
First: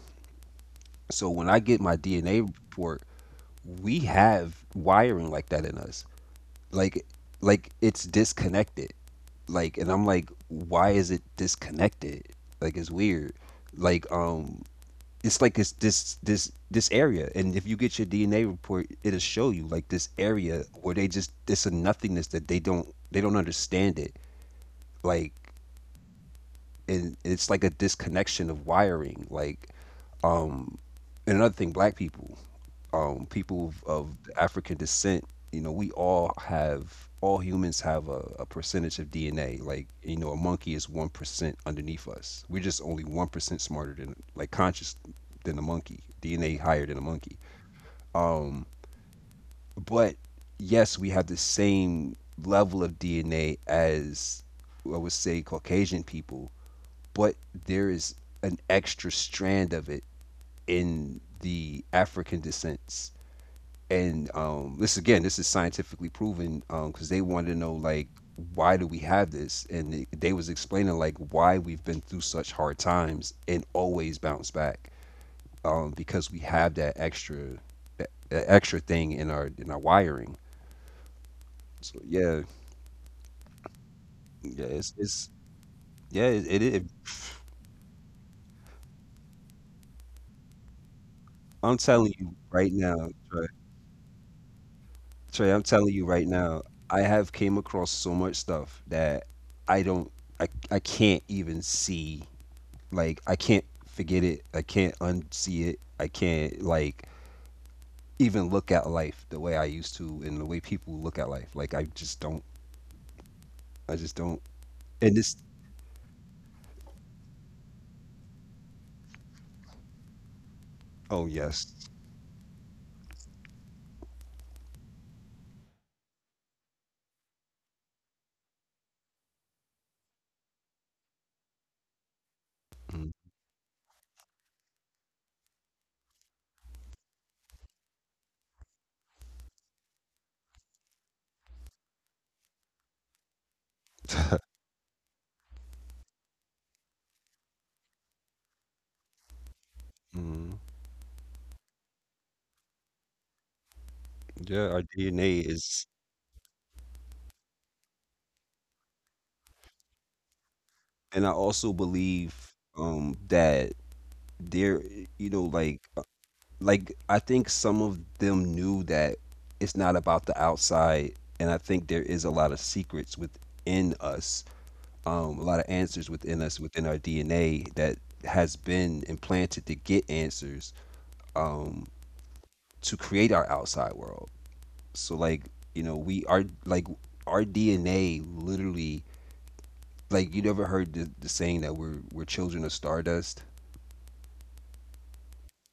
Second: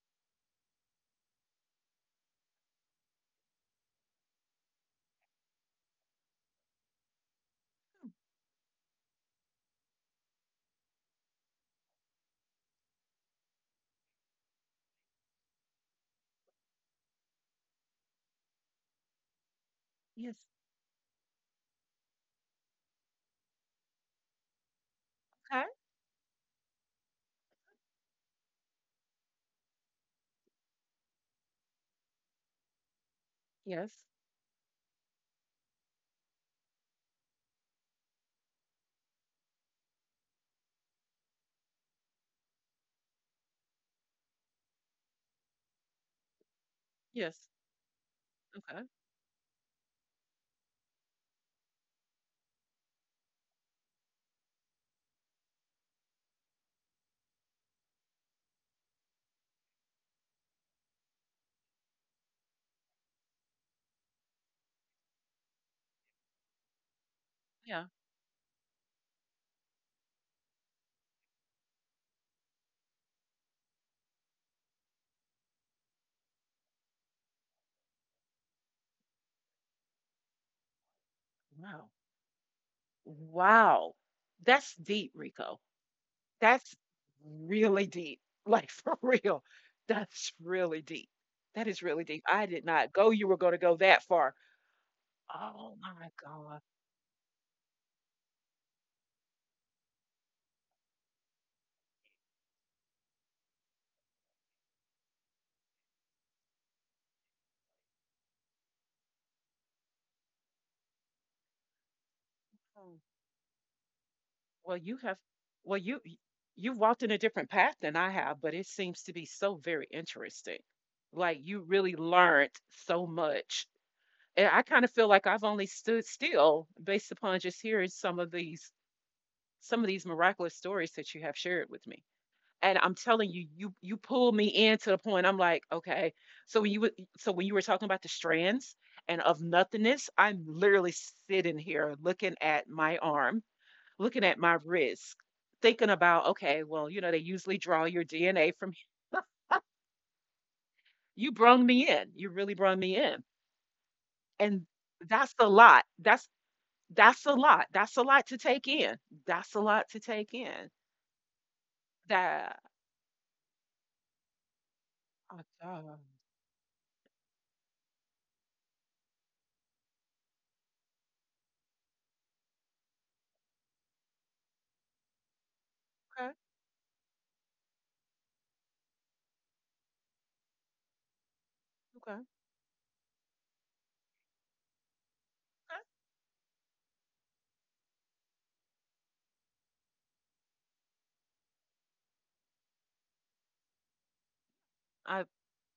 [SPEAKER 1] So when I get my D N A report, we have wiring like that in us. Like like it's disconnected. Like, and I'm like, why is it disconnected? Like, it's weird. Like um it's like, it's this this this area, and if you get your D N A report, it'll show you like this
[SPEAKER 2] Yes.
[SPEAKER 1] area where they just, it's a nothingness that they don't, they don't understand it. Like,
[SPEAKER 2] Okay.
[SPEAKER 1] and it's like a disconnection of wiring. Like, Um, and another thing, black people, um, people
[SPEAKER 2] Yes.
[SPEAKER 1] of African descent, you know, we all have, all humans have a, a percentage of D N A. Like, you know, a monkey is one percent underneath us. We're just only one percent smarter than, like, conscious than a monkey, D N A higher than a monkey.
[SPEAKER 2] Yes.
[SPEAKER 1] Um,
[SPEAKER 2] Okay.
[SPEAKER 1] but yes, we have the same level of D N A as, I would say, Caucasian people, but there is an extra strand of it in the African descents. And um, this, again, this is scientifically proven, because um, they wanted to know,
[SPEAKER 2] Yeah.
[SPEAKER 1] like, why do we have this, and they, they was explaining like why we've been through such hard times and always bounce back, um, because we have that extra, that, that extra thing in our, in our wiring.
[SPEAKER 2] Wow.
[SPEAKER 1] So yeah,
[SPEAKER 2] Wow.
[SPEAKER 1] yeah,
[SPEAKER 2] That's
[SPEAKER 1] it's,
[SPEAKER 2] deep,
[SPEAKER 1] it's
[SPEAKER 2] Rico.
[SPEAKER 1] yeah, it, it,
[SPEAKER 2] That's
[SPEAKER 1] it.
[SPEAKER 2] really deep. Like for real. That's really deep. That
[SPEAKER 1] I'm
[SPEAKER 2] is really
[SPEAKER 1] telling
[SPEAKER 2] deep.
[SPEAKER 1] you
[SPEAKER 2] I did
[SPEAKER 1] right
[SPEAKER 2] not
[SPEAKER 1] now,
[SPEAKER 2] go. You were going to go that far.
[SPEAKER 1] Trey, I'm
[SPEAKER 2] Oh
[SPEAKER 1] telling you
[SPEAKER 2] my
[SPEAKER 1] right
[SPEAKER 2] God.
[SPEAKER 1] now, I have came across so much stuff that I don't, I, I can't even see. Like, I can't forget it. I can't unsee it. I can't, like, even look at life the way I used to and the way people look at life. Like, I just don't, I just don't.
[SPEAKER 2] Well, you
[SPEAKER 1] And
[SPEAKER 2] have,
[SPEAKER 1] this,
[SPEAKER 2] well, you y- you've walked in a different path than I have, but it seems to be so very interesting.
[SPEAKER 1] oh,
[SPEAKER 2] Like you
[SPEAKER 1] yes.
[SPEAKER 2] really learned so much. And I kind of feel like I've only stood still based upon just hearing some of these some of these miraculous stories that you have shared with me. And I'm telling you, you you pulled me in to the point I'm like, okay. So when you were so when you were talking about the strands and of nothingness, I'm literally sitting here looking at my arm looking at my risk, thinking about, okay, well, you know, they usually draw your D N A from
[SPEAKER 1] Mm-hmm.
[SPEAKER 2] you brung me in. You really brung me in. And
[SPEAKER 1] Yeah, our
[SPEAKER 2] that's
[SPEAKER 1] D N A
[SPEAKER 2] a lot.
[SPEAKER 1] is,
[SPEAKER 2] That's that's a lot. That's a lot to take in. That's a lot to take in.
[SPEAKER 1] and I also believe
[SPEAKER 2] That
[SPEAKER 1] um that there, you
[SPEAKER 2] oh,
[SPEAKER 1] know, like
[SPEAKER 2] God.
[SPEAKER 1] like I think some of them knew that it's not about the outside, and I think there is a lot of secrets within us, um, a lot of answers
[SPEAKER 2] Okay,
[SPEAKER 1] within us, within our D N A, that has been implanted to get answers um,
[SPEAKER 2] okay, okay.
[SPEAKER 1] to create our outside world. So like, you know, we are like, our D N A literally, like, you never heard the, the saying that we're we're children of stardust.
[SPEAKER 2] I've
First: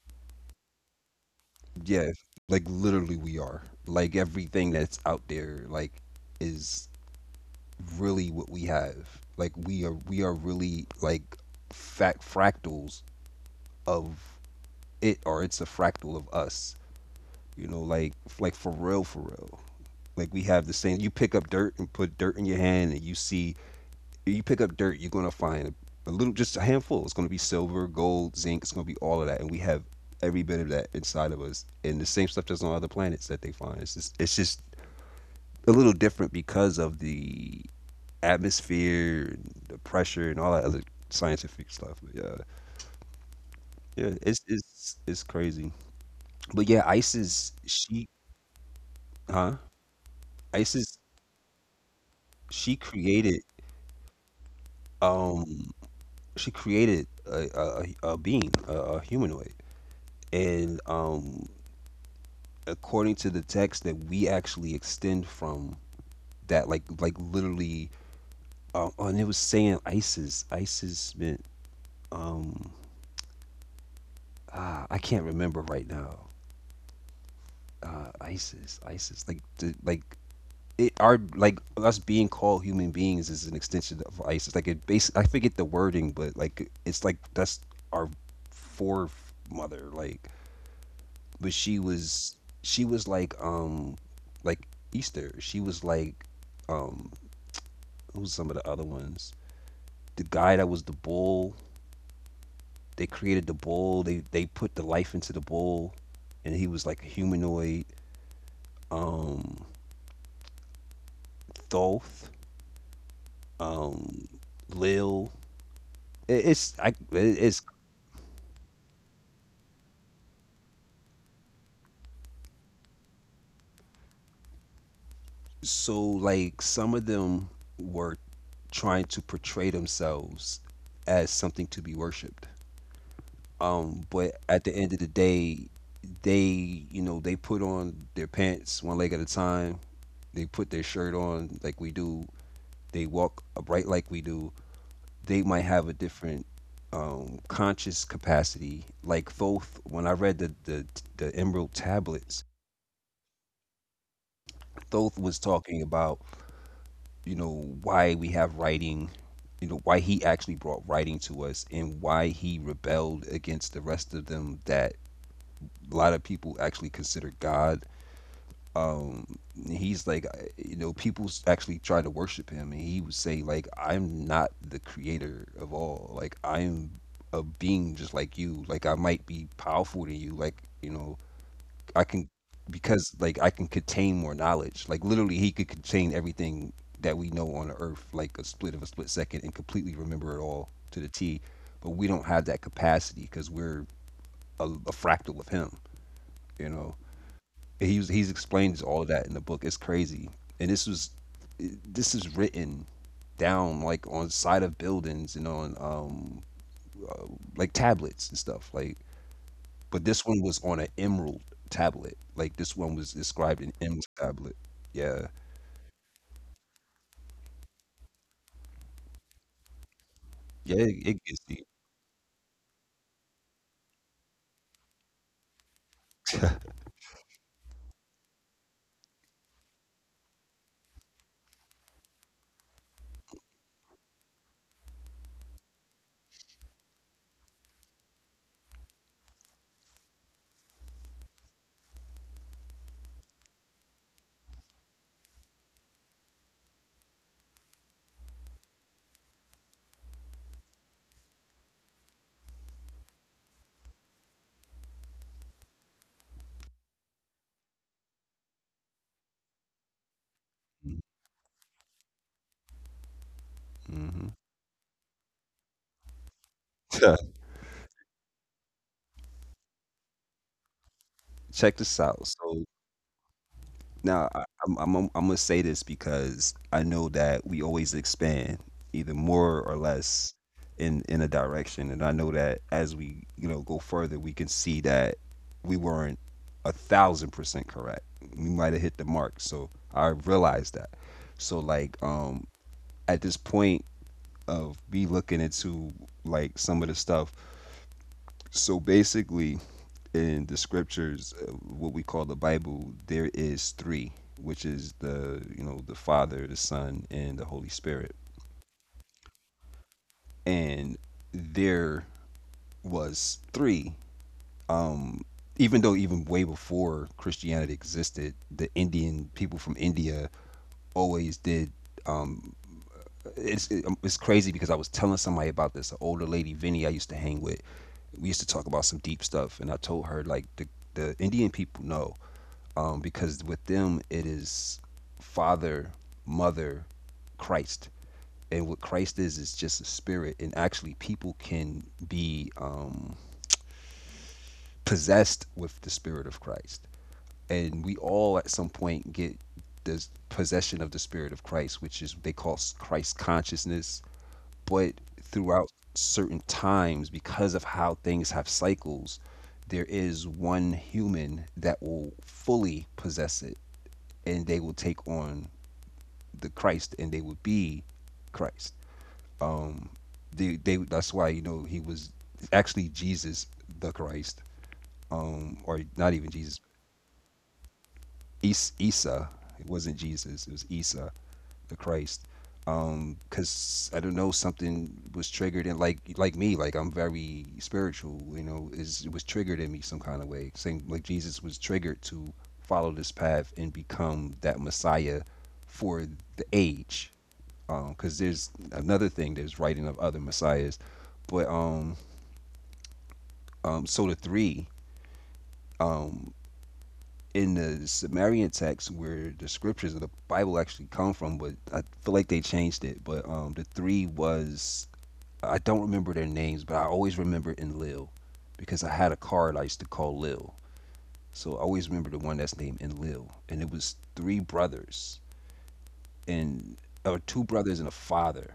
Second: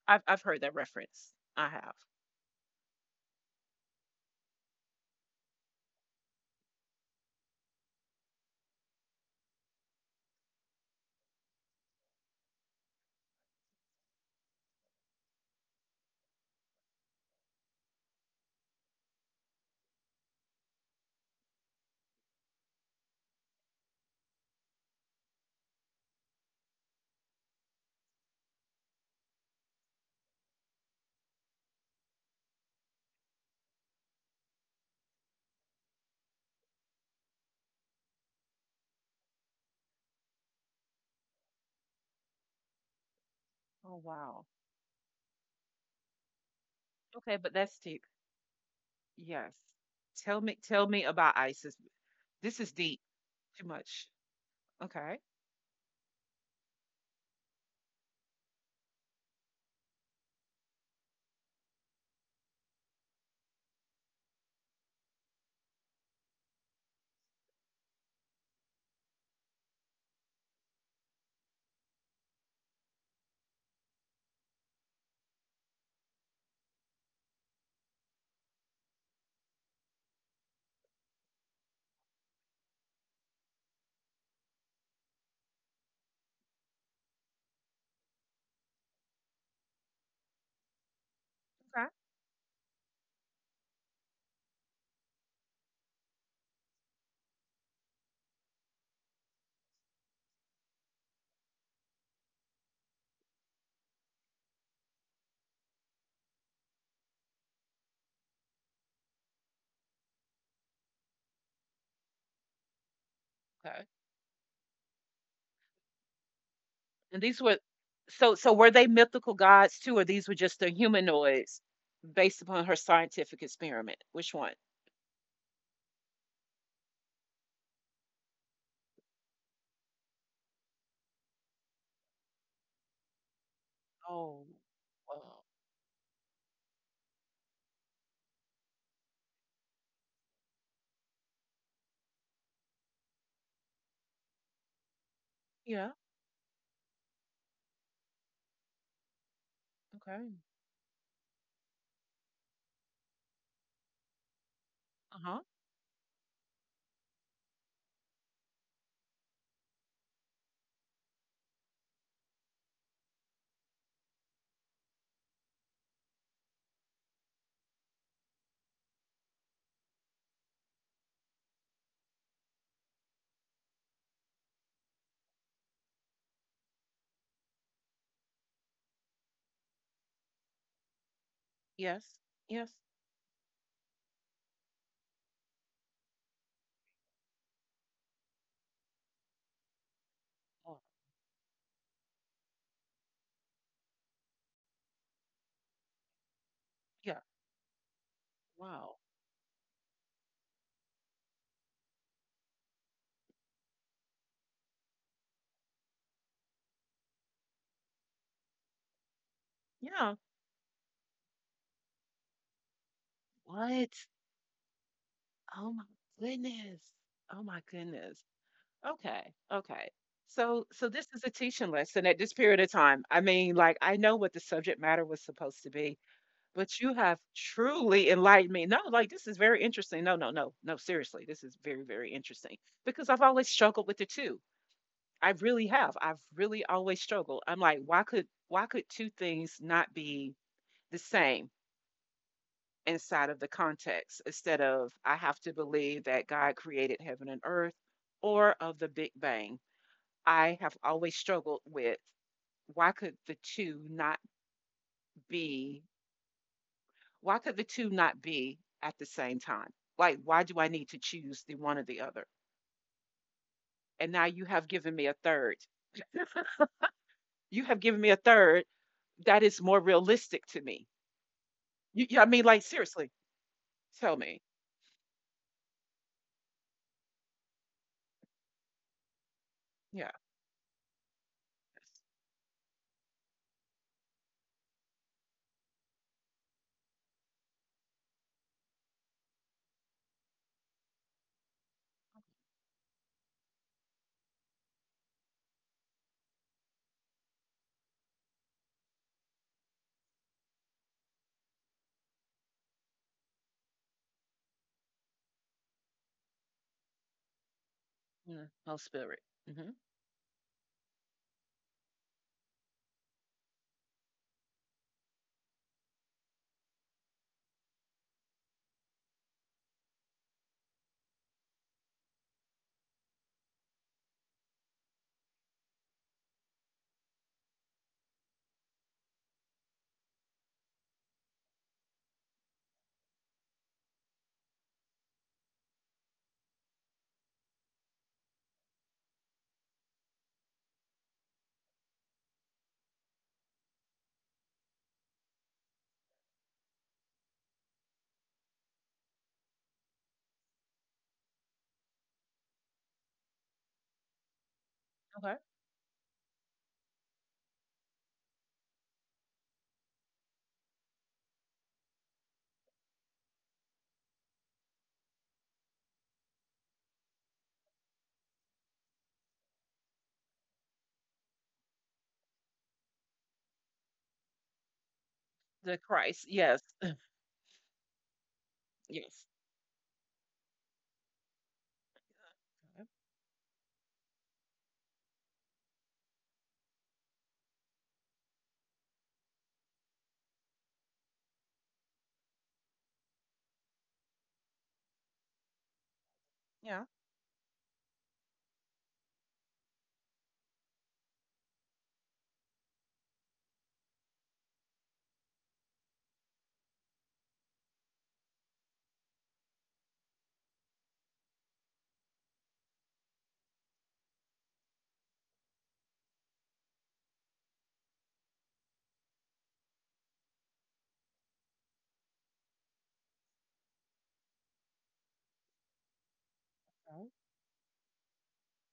[SPEAKER 2] I've I've heard that reference. I have.
[SPEAKER 1] Yeah, like literally we are. Like, everything that's out there, like, is really what we have. Like, we are we are really like fact fractals of it, or it's a fractal of us. You know, like like for real for real. Like, we have the same, you pick up dirt and put dirt in your hand, and you see, you pick up dirt, you're gonna find a, a little, just a handful. It's gonna be silver, gold, zinc, it's gonna be all of that. And we have every bit of that inside of us. And the same stuff that's on other planets that they find. It's just, it's just a little different because of the atmosphere, and the pressure, and all that other scientific stuff. But yeah,
[SPEAKER 2] Oh
[SPEAKER 1] yeah, it's
[SPEAKER 2] wow.
[SPEAKER 1] it's it's crazy. But yeah,
[SPEAKER 2] Okay, but
[SPEAKER 1] Isis,
[SPEAKER 2] that's deep.
[SPEAKER 1] she,
[SPEAKER 2] Yes.
[SPEAKER 1] huh?
[SPEAKER 2] Tell me tell
[SPEAKER 1] Isis,
[SPEAKER 2] me about ISIS. This is
[SPEAKER 1] she
[SPEAKER 2] deep.
[SPEAKER 1] created,
[SPEAKER 2] Too much. Okay.
[SPEAKER 1] um, she created a, a, a being, a, a humanoid, and um, according to the text that we actually extend from that, like like literally, um, oh, and it was saying Isis, Isis meant, um, ah, I can't remember right now. uh, Isis, Isis, like the, like it, our, like us being called human beings is an extension of Isis. Like it base, I forget the wording, but like it's like that's our foremother. Like, but she
[SPEAKER 2] Okay.
[SPEAKER 1] was she was like um like Easter. She was like um who's some of the other ones? The guy that was the bull. They created the bull. They they put the life into the bull, and he was like a humanoid. Um, Thoth.
[SPEAKER 2] Okay.
[SPEAKER 1] um, Lil. It- It's I,
[SPEAKER 2] And these were
[SPEAKER 1] it's
[SPEAKER 2] so so were they mythical gods too, or these were just the humanoids based upon her scientific experiment? Which one?
[SPEAKER 1] so like some of them were trying to portray themselves as something to be worshipped. Um, but
[SPEAKER 2] Oh,
[SPEAKER 1] at the end of the
[SPEAKER 2] wow.
[SPEAKER 1] day, they you know they put on their pants one leg at a time. They put their shirt on like we do. They walk upright like we do. They might
[SPEAKER 2] Yeah.
[SPEAKER 1] have a different um, conscious capacity. Like Thoth, when I
[SPEAKER 2] Okay.
[SPEAKER 1] read the the, the Emerald Tablets, Thoth was
[SPEAKER 2] Uh-huh.
[SPEAKER 1] talking about, you know, why we have writing, you know, why he actually brought writing to us and why he rebelled against the rest of them that a lot of people actually consider God. Um, he's like, uh, you know, people s- actually try to worship him and he would say, like, I'm not the creator of all. Like, I'm a being just like you. Like, I might be powerful than you. Like, you know, I
[SPEAKER 2] Yes.
[SPEAKER 1] can
[SPEAKER 2] Yes.
[SPEAKER 1] because like I can contain more knowledge. Like literally, he could contain everything that we know on the Earth, like a split of a split second, and completely remember it all
[SPEAKER 2] Oh,
[SPEAKER 1] to the T. But we don't have that capacity because we're a, a fractal of him. You know,
[SPEAKER 2] yeah.
[SPEAKER 1] and he's he's explained
[SPEAKER 2] Wow.
[SPEAKER 1] all of that in the book. It's crazy, and this was this is written down like on side of buildings and on um uh, like tablets and stuff. Like but
[SPEAKER 2] Yeah.
[SPEAKER 1] this one was on an emerald tablet. Like this one was described in
[SPEAKER 2] What?
[SPEAKER 1] emerald tablet. Yeah,
[SPEAKER 2] Oh my goodness. Oh my goodness. Okay. Okay. So
[SPEAKER 1] yeah,
[SPEAKER 2] so this
[SPEAKER 1] it,
[SPEAKER 2] is a
[SPEAKER 1] it gets
[SPEAKER 2] teaching
[SPEAKER 1] deep.
[SPEAKER 2] lesson at this period of time. I mean, like I know what the subject matter was supposed to be. But you have truly enlightened me. No, like this is very interesting. No, no, no, no, seriously. This is very, very interesting because I've always struggled with the two. I really have. I've really always struggled. I'm like, why could why could two things not be the same inside of the context instead of I have to believe that God created heaven and earth or of the Big Bang? I have always struggled with why could the two not be. Why could the two not be at the same time? Like, why do I need to choose the one or the other? And now
[SPEAKER 1] Mm-hmm.
[SPEAKER 2] you have given me a third. You have given me a third that is more realistic to me.
[SPEAKER 1] Check
[SPEAKER 2] You,
[SPEAKER 1] this
[SPEAKER 2] you- I
[SPEAKER 1] out.
[SPEAKER 2] mean, like,
[SPEAKER 1] So
[SPEAKER 2] seriously, tell
[SPEAKER 1] now
[SPEAKER 2] me.
[SPEAKER 1] I, I'm, I'm I'm gonna say this because I know that we always expand either more or
[SPEAKER 2] Yeah.
[SPEAKER 1] less in in a direction, and I know that as we you know go further, we can see that we weren't a thousand percent correct. We might have hit the mark. So I realized that. So like um at this point of me looking into like some of the stuff. So basically, in the scriptures, uh, what we call the Bible, there is three, which is the you know the Father, the Son, and the Holy Spirit.
[SPEAKER 2] Mm, oh, spirit. Hmm.
[SPEAKER 1] And there was three. Um, Even though even way before Christianity existed, the Indian people from India always did. um, it's it, um, it's crazy because I was telling somebody about this, an older lady, Vinny, I used to hang with. We used to talk about some deep stuff, and I told her like the the Indian people know, um, because with them it is father, mother, Christ, and what Christ is is just a spirit, and actually people can be um, possessed with the spirit of Christ, and we all at some point get the possession of the spirit of Christ, which is they call Christ consciousness, but
[SPEAKER 2] Okay.
[SPEAKER 1] throughout certain times because of how things have cycles, there is one human that will fully possess it and they will take on the Christ and they will be Christ. um they, they that's why you know he was actually Jesus the Christ.
[SPEAKER 2] The
[SPEAKER 1] Um or
[SPEAKER 2] Christ.
[SPEAKER 1] not even
[SPEAKER 2] Yes.
[SPEAKER 1] Jesus.
[SPEAKER 2] Yes.
[SPEAKER 1] Isa. It wasn't Jesus. It was Isa, the Christ.
[SPEAKER 2] Okay.
[SPEAKER 1] Um, 'cause cause I don't know something was triggered and like like me, like I'm very spiritual. You know, is it was triggered in me some kind of way. Same like Jesus was triggered to follow this path and become that Messiah for the
[SPEAKER 2] Yeah.
[SPEAKER 1] age. Um, 'cause cause there's another thing. There's writing of other messiahs, but um um so the three. um. In the Sumerian text where the scriptures of the Bible actually come from, but I feel like they changed it. But um, the three was, I don't remember their names, but I always remember Enlil because I had a card I used to call Lil. So I always remember the one that's named Enlil, and it was three brothers and,
[SPEAKER 2] Oh,
[SPEAKER 1] or two brothers and a father,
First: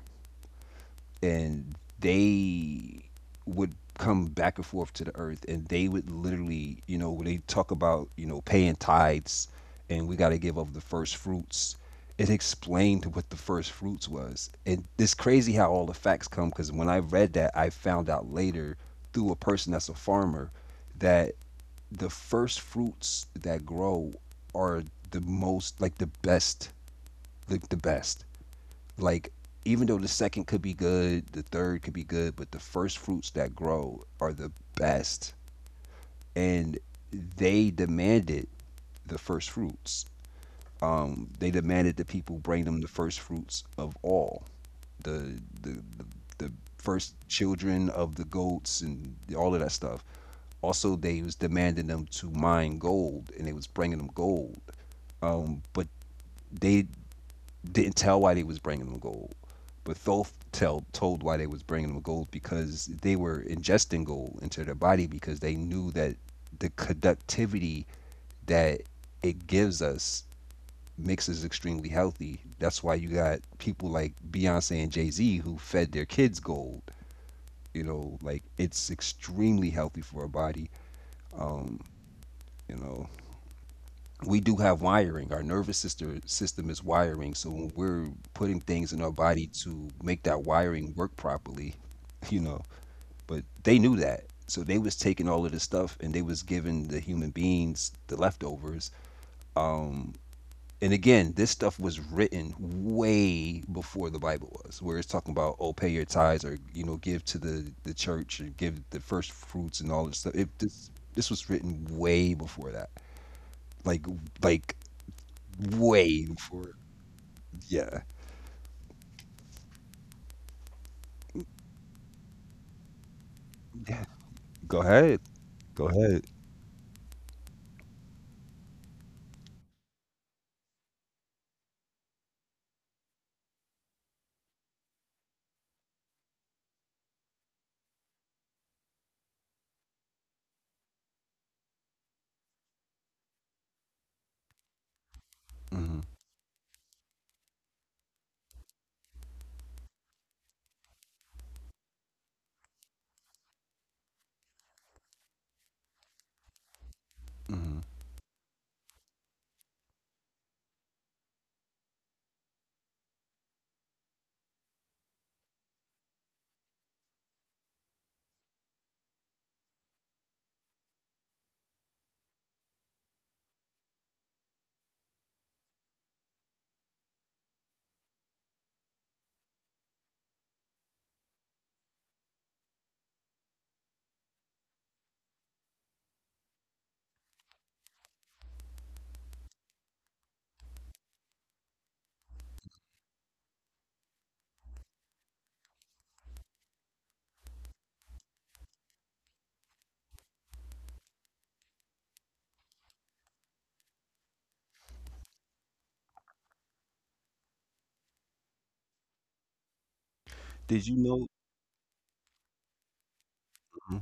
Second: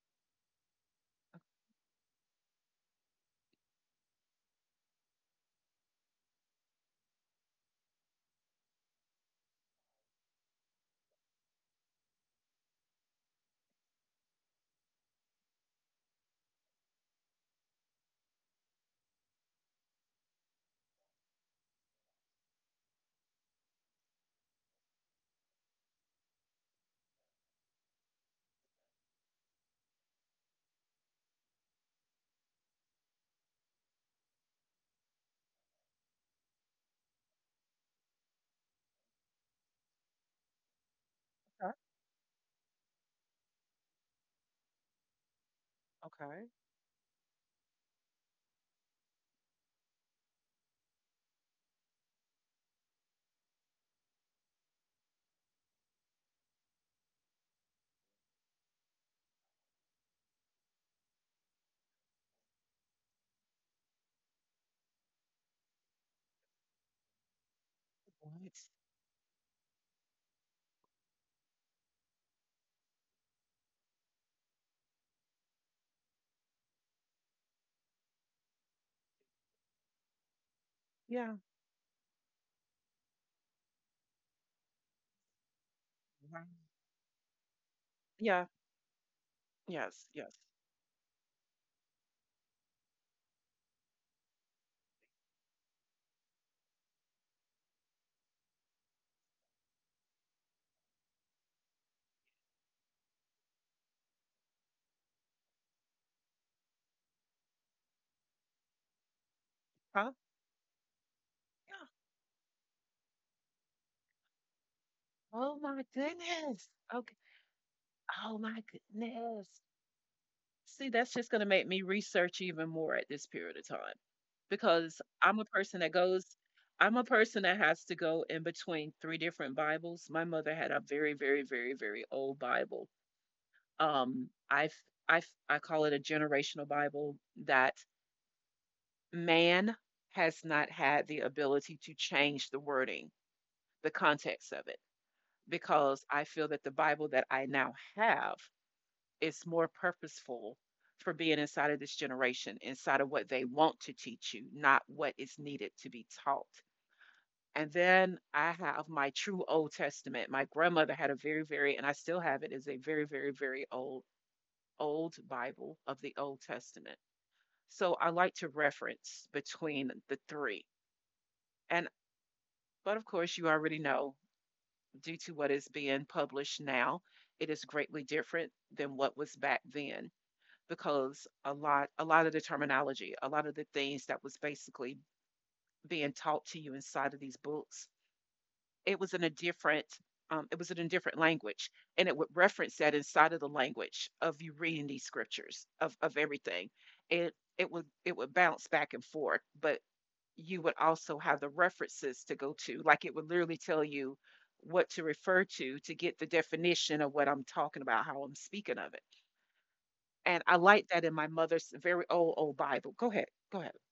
[SPEAKER 1] and they would come back and forth to the earth and they would literally you know when they talk about you know paying tithes and we got to give up the first fruits. It explained what the first fruits was and it's crazy how all the facts come because when I read that I found out later through a person that's a farmer that the first fruits that grow are the most, like the best, like the best like even though the second could be good, the third could be good, but the first fruits that grow are the best, and they demanded the first fruits. Um, they
[SPEAKER 2] okay.
[SPEAKER 1] demanded that people bring them the first fruits of all the the the,
[SPEAKER 2] Okay.
[SPEAKER 1] the first children of the goats and all of that stuff. Also, they was demanding them to mine gold, and they was bringing them gold. Um, but they didn't tell why they was bringing them gold, but Thoth tell, told why they was bringing them gold because they were ingesting gold into their body because they knew that the conductivity
[SPEAKER 2] What?
[SPEAKER 1] that it gives us makes us extremely healthy. That's why you got people like Beyonce and Jay Z who fed their kids gold. You know, like it's extremely healthy for our body.
[SPEAKER 2] Yeah.
[SPEAKER 1] Um, you know, we do have wiring. Our nervous
[SPEAKER 2] Wow.
[SPEAKER 1] system system is wiring. So when
[SPEAKER 2] Yeah.
[SPEAKER 1] we're putting things in our body
[SPEAKER 2] Yes.
[SPEAKER 1] to
[SPEAKER 2] Yes.
[SPEAKER 1] make that wiring work properly, you know. But they knew that. So they was taking all of this stuff and they was giving the human beings the leftovers. Um, and again, this stuff was written way before the Bible was, where it's talking about oh pay your tithes or you know give to the the church or give the first fruits and
[SPEAKER 2] Huh?
[SPEAKER 1] all this stuff. It, this this was
[SPEAKER 2] Yeah.
[SPEAKER 1] written way before that, like like
[SPEAKER 2] Oh my
[SPEAKER 1] way
[SPEAKER 2] goodness.
[SPEAKER 1] before.
[SPEAKER 2] Okay.
[SPEAKER 1] Yeah.
[SPEAKER 2] Oh my goodness. See, that's just going to make me research even more at this period of time
[SPEAKER 1] Go
[SPEAKER 2] because
[SPEAKER 1] ahead.
[SPEAKER 2] I'm a person that
[SPEAKER 1] Go
[SPEAKER 2] goes,
[SPEAKER 1] ahead.
[SPEAKER 2] I'm a person that has to go in between three different Bibles. My mother had a very, very, very, very old Bible. Um, I I, I call it a generational Bible that man has not had the ability to change the wording, the context of it,
[SPEAKER 1] Mhm,
[SPEAKER 2] because I feel that the Bible that I now have, it's more purposeful for being inside of this generation, inside of what they want to teach you, not what is needed to be taught. And
[SPEAKER 1] mhm.
[SPEAKER 2] then I have my true Old Testament. My grandmother had a very, very, and I still have it, is a very, very, very old, old Bible of the Old Testament. So I like to reference between the three. And, but of course, you already know, due to what is being published now, it is greatly different than what was back then, because a lot a lot of the terminology, a lot of the things that was basically being taught to you inside of these books, it was in a different um, it was in a different language, and it would reference that inside of the language of you reading these scriptures of of everything. It it would it would bounce back and forth, but you would also have the references to go to. Like, it would literally tell you what to refer to to get the definition of what I'm talking about, how I'm speaking of it. And I
[SPEAKER 1] Did you
[SPEAKER 2] like that in
[SPEAKER 1] know,
[SPEAKER 2] my mother's very old, old Bible. Go ahead. Go ahead.
[SPEAKER 1] mhm,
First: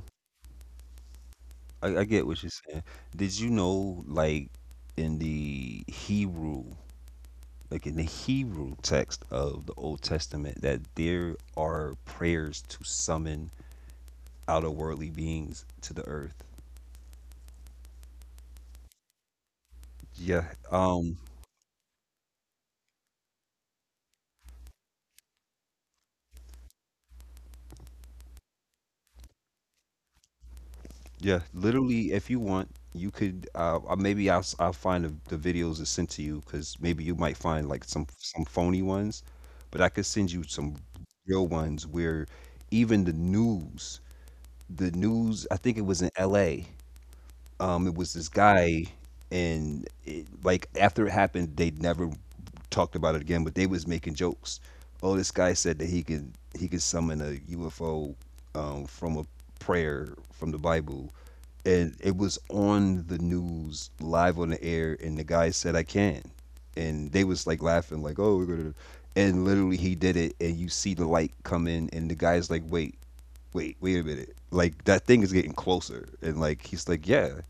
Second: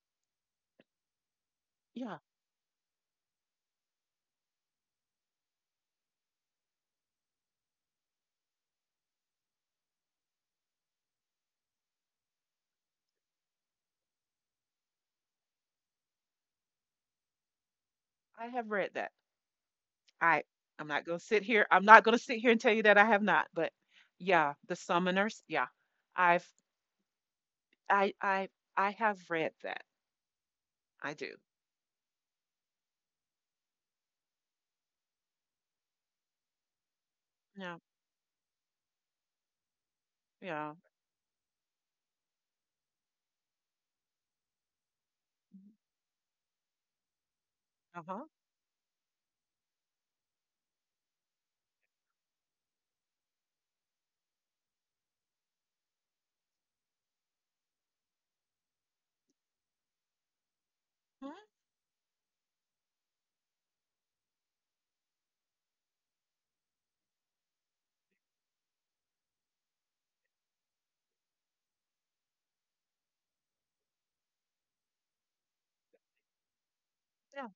[SPEAKER 1] I I
[SPEAKER 2] Yeah,
[SPEAKER 1] get what you're saying. Did you know, like, in the Hebrew, like in the Hebrew text of the Old Testament, that there are prayers to summon out of worldly beings to the earth?
[SPEAKER 2] I have read that. I
[SPEAKER 1] Yeah.
[SPEAKER 2] I'm not gonna
[SPEAKER 1] Um,
[SPEAKER 2] sit here. I'm not gonna sit here and tell you that I have not, but yeah, the summoners, yeah. I've I I I have read that. I do.
[SPEAKER 1] Yeah, literally, if you want, you could. Uh, uh, maybe I'll s- I'll find the, the videos and send to you because maybe you might find
[SPEAKER 2] Yeah,
[SPEAKER 1] like some some phony ones, but I could send you
[SPEAKER 2] yeah.
[SPEAKER 1] some real ones where even the news, the news. I think it was in L A. Um, it was
[SPEAKER 2] Uh-huh.
[SPEAKER 1] this guy, and it, like after it happened, they never talked about it again. But they was making jokes. Oh, this guy said that he could he could summon a U F O um, from a prayer from the Bible,
[SPEAKER 2] Mhm.
[SPEAKER 1] and it was on the news live on the air and the guy said I can, and they was like laughing like oh we're gonna, and literally he did it and you see the light come in and the guy's like wait, wait wait a minute, like that thing is getting closer, and like he's like yeah,
[SPEAKER 2] Yeah.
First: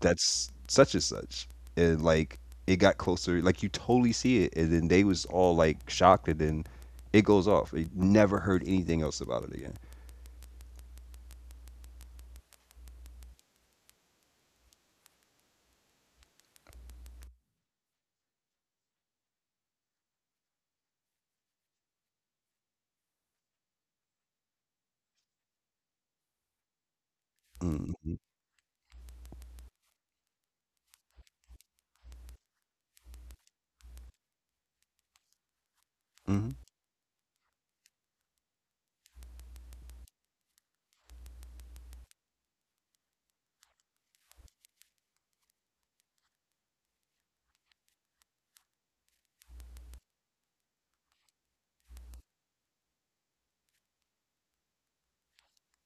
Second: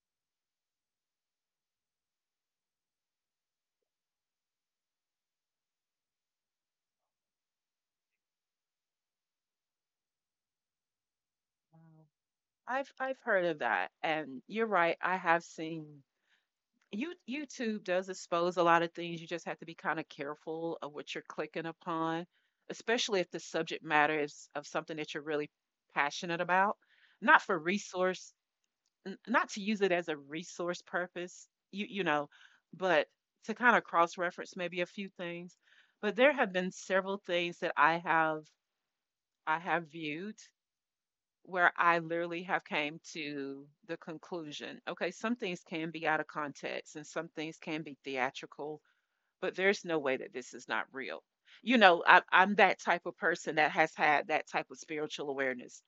[SPEAKER 1] that's such and such, and like it got closer, like you totally see it, and then they was all like shocked, and then it goes off, they never heard anything else about it again.
[SPEAKER 2] Wow. I've I've heard of that. And you're right, I have seen. You YouTube does expose a lot of things. You just have to be kind of careful of what you're clicking upon, especially if the subject matter is of something that you're really passionate about. Not for
[SPEAKER 1] Mm-hmm,
[SPEAKER 2] resource, n- not to use it as a resource purpose, you you know, but to kind of cross-reference maybe a few things. But there
[SPEAKER 1] mm-hmm,
[SPEAKER 2] have been several things that I have, I have viewed where I literally have came to the conclusion, okay, some things can be out of context and some things can be theatrical, but there's no way that this is not real. You know, I, I'm that type of person that has had that type of spiritual awareness.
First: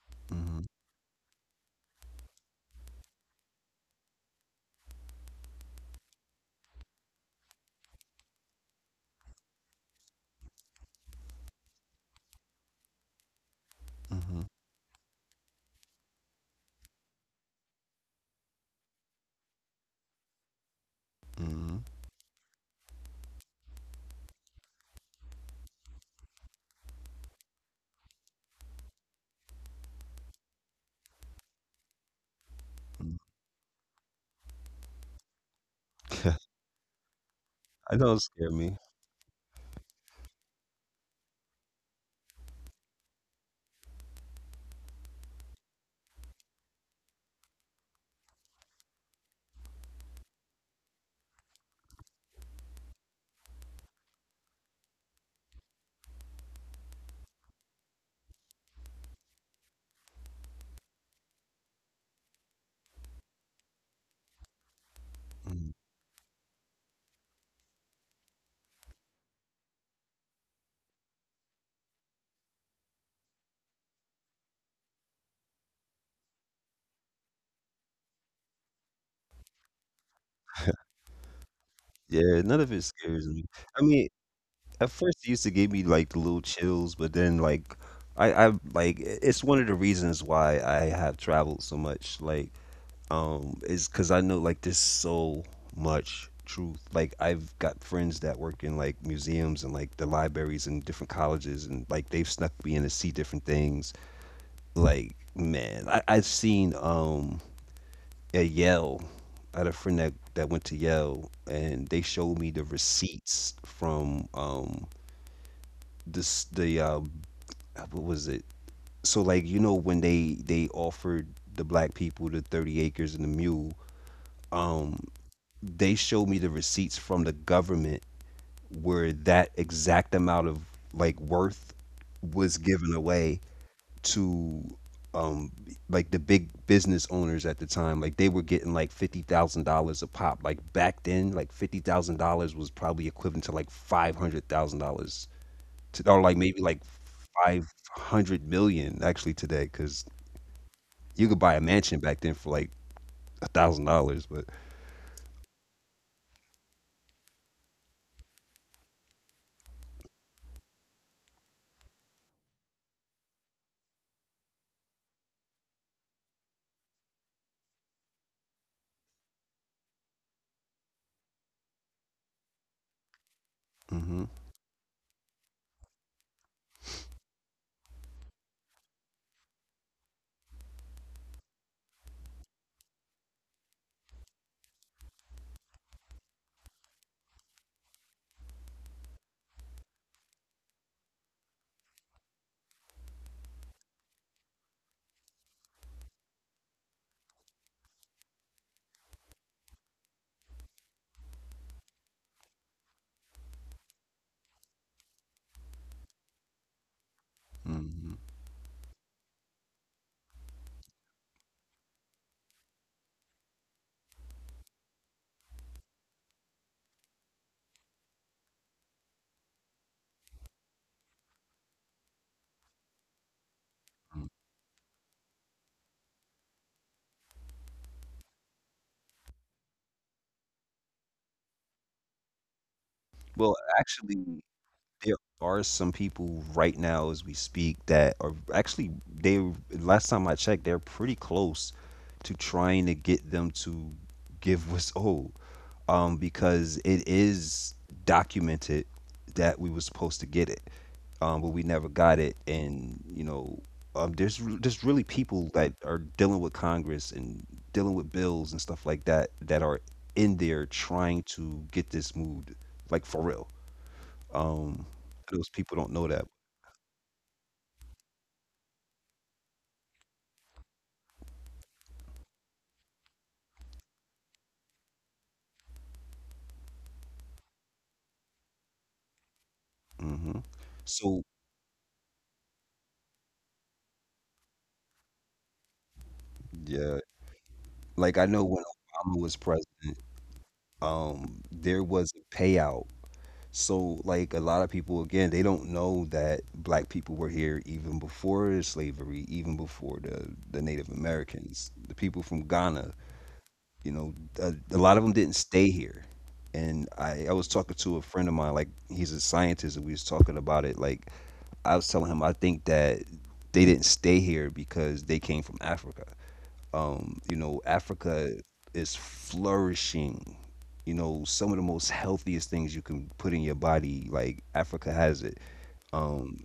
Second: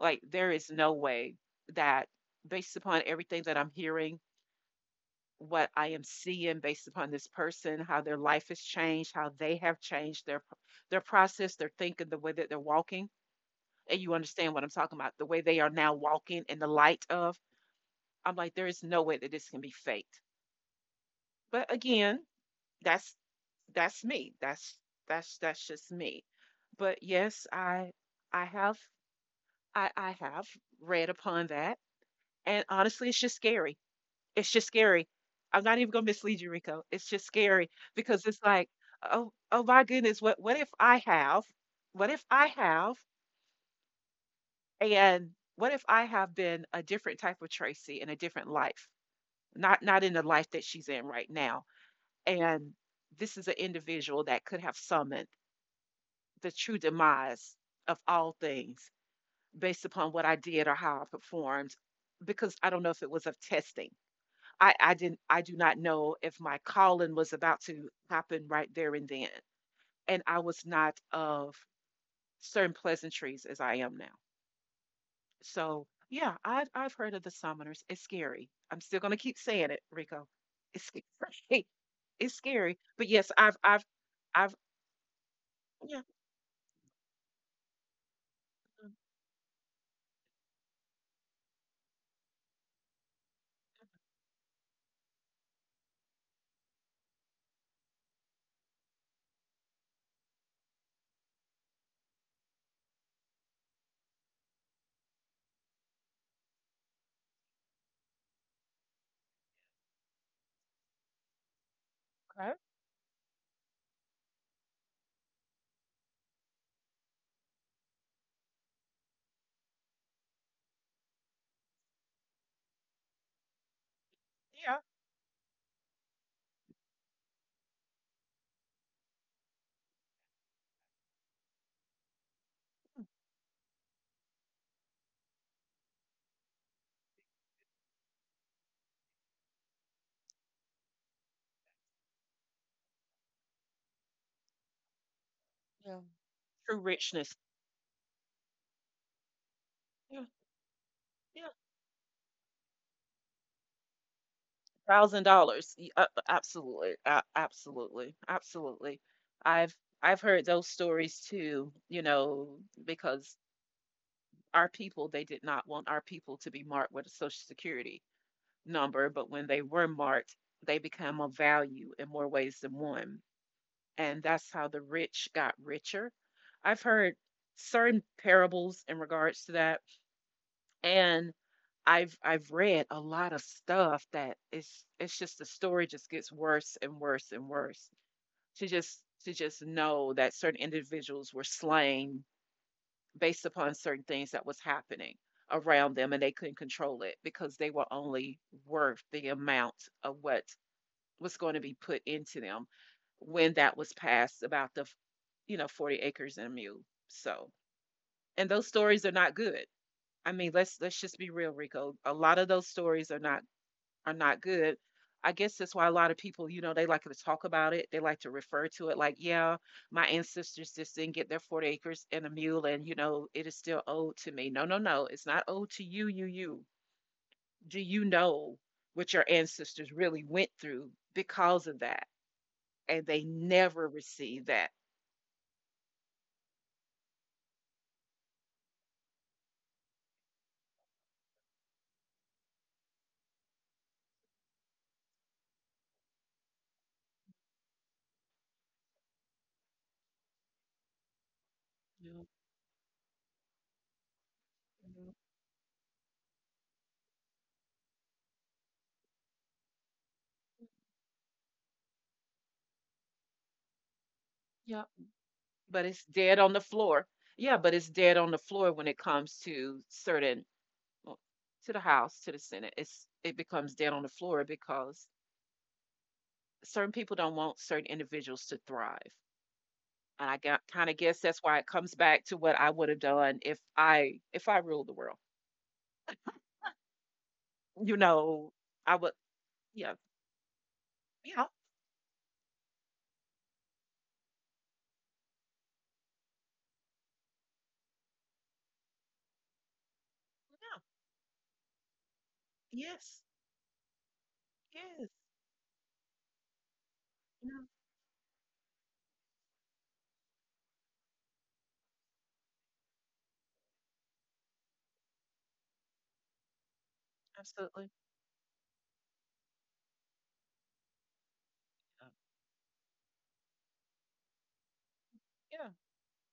[SPEAKER 2] Like, there
[SPEAKER 1] mm-hmm,
[SPEAKER 2] is no way that, based upon everything that I'm hearing, what I am seeing, based upon this person, how their life has changed, how they have changed their their process, their thinking, the way that they're walking, and you
[SPEAKER 1] mm-hmm,
[SPEAKER 2] understand what I'm talking about, the way they are now walking in the light of, I'm like, there is no way that this can be faked. But again, that's that's me. That's that's that's just me. But yes, I I have I, I have read upon that. And honestly,
[SPEAKER 1] mm-hmm.
[SPEAKER 2] it's just scary. It's just scary. I'm not even gonna mislead you, Rico. It's just scary
[SPEAKER 1] I don't
[SPEAKER 2] because it's
[SPEAKER 1] scare
[SPEAKER 2] like,
[SPEAKER 1] me.
[SPEAKER 2] oh, oh my goodness, what what if I have, what if I have. And what if I have been a different type of Tracy in a different life, not not in the life that she's in right now? And this is an individual that could have summoned the true demise of all things based upon what I did or how I performed, because I don't know if it was of testing. I, I didn't, I do
[SPEAKER 1] Mm.
[SPEAKER 2] not know if my calling was about to happen right there and then. And I was not of certain pleasantries as I am now. So yeah, I've I've heard of the summoners. It's scary. I'm still gonna keep saying it, Rico. It's scary. It's
[SPEAKER 1] Yeah, none of
[SPEAKER 2] scary.
[SPEAKER 1] it
[SPEAKER 2] But
[SPEAKER 1] scares
[SPEAKER 2] yes,
[SPEAKER 1] me.
[SPEAKER 2] I've I've
[SPEAKER 1] I mean,
[SPEAKER 2] I've
[SPEAKER 1] at first it used to give me
[SPEAKER 2] yeah.
[SPEAKER 1] like the little chills, but then like I I like i- it's one of the reasons why I have traveled so much. Like um is cuz I know like there's so much truth. Like I've got friends that work in like museums and like the libraries and different colleges and like they've snuck me in to see different things. Like man, I I've seen um at Yale. I had a friend that, that went to Yale, and they showed me
[SPEAKER 2] Okay.
[SPEAKER 1] the receipts from um this the uh, what was it? So like you know when they they offered the black people the thirty acres and the mule,
[SPEAKER 2] Yeah.
[SPEAKER 1] um they showed me the receipts from the government where that exact amount of like worth was given away to um like the big business owners at the time, like they were getting like fifty thousand dollars a pop, like back then like fifty thousand dollars was probably equivalent to like five hundred thousand dollars,
[SPEAKER 2] Yeah.
[SPEAKER 1] or like maybe like
[SPEAKER 2] True richness.
[SPEAKER 1] five hundred million actually today, cuz
[SPEAKER 2] Yeah.
[SPEAKER 1] you could buy
[SPEAKER 2] Yeah.
[SPEAKER 1] a mansion back then for like a thousand dollars, but
[SPEAKER 2] Thousand dollars. Absolutely. a- Absolutely. Absolutely. I've I've heard those stories too, you know, because our people, they did not want our people to be marked with a social security number, but when they were marked, they become a value in more ways than one.
[SPEAKER 1] mhm,
[SPEAKER 2] And that's how the rich got richer. I've heard certain parables in regards to that. And I've I've read a lot of stuff that it's it's just the story just gets worse and worse and worse. To just to just know that certain individuals were slain based upon certain things that was happening around them and they couldn't control it because they were only worth the amount of what was going to be put into them when that was passed about the, you know, forty acres and a mule. So,
[SPEAKER 1] mhm,
[SPEAKER 2] and those stories are not good. I mean, let's let's just be real, Rico. A lot of those stories are not, are not good. I guess that's why a lot of people, you know, they like to talk about it. They like to refer to it like, yeah, my ancestors just didn't get their forty acres and a mule, and, you know, it is still
[SPEAKER 1] mhm.
[SPEAKER 2] owed to me. No, no, no. It's not owed to you, you, you. Do you know what your ancestors really went through because of that? And they
[SPEAKER 1] Well
[SPEAKER 2] never
[SPEAKER 1] actually,
[SPEAKER 2] receive that.
[SPEAKER 1] there are some people right now as we speak that are actually, they last time I checked, they're pretty close to trying to get them to give what's owed. Um, because it is documented that we were supposed to get it. Um, but we never got it
[SPEAKER 2] Yep.
[SPEAKER 1] and you know, um, there's re- there's really
[SPEAKER 2] Yep.
[SPEAKER 1] people that are dealing with Congress and dealing with bills and stuff like that that are in there trying to get this moved, like for real. Um,
[SPEAKER 2] Yep.
[SPEAKER 1] those people don't
[SPEAKER 2] But
[SPEAKER 1] know
[SPEAKER 2] it's
[SPEAKER 1] that.
[SPEAKER 2] dead on the floor. Yeah, but it's dead on the floor when it comes to certain, well, to the House, to the Senate. It's it becomes dead on the floor because certain people don't want certain individuals to thrive. And
[SPEAKER 1] Hmm
[SPEAKER 2] I got kind of
[SPEAKER 1] So
[SPEAKER 2] guess that's why it comes back to what I would have done if I if I ruled the world.
[SPEAKER 1] yeah,
[SPEAKER 2] You
[SPEAKER 1] like I know
[SPEAKER 2] know,
[SPEAKER 1] when
[SPEAKER 2] I
[SPEAKER 1] Obama
[SPEAKER 2] would.
[SPEAKER 1] was president,
[SPEAKER 2] Yeah,
[SPEAKER 1] um,
[SPEAKER 2] yeah,
[SPEAKER 1] there was a payout. So like a lot of people again, they don't know that black people were here even before slavery, even before the the
[SPEAKER 2] yeah,
[SPEAKER 1] Native Americans, the people from Ghana.
[SPEAKER 2] yes,
[SPEAKER 1] You know, a, a lot of them
[SPEAKER 2] yes,
[SPEAKER 1] didn't stay here. And I, I was
[SPEAKER 2] yeah,
[SPEAKER 1] talking to a friend of mine, like he's a scientist, and we was talking about it, like I was telling him I think that they didn't stay here because they came from Africa. Um, you know,
[SPEAKER 2] absolutely.
[SPEAKER 1] Africa is flourishing. You know, some of the most healthiest things you can put in your body, like Africa has it.
[SPEAKER 2] Yeah, yeah,
[SPEAKER 1] Um,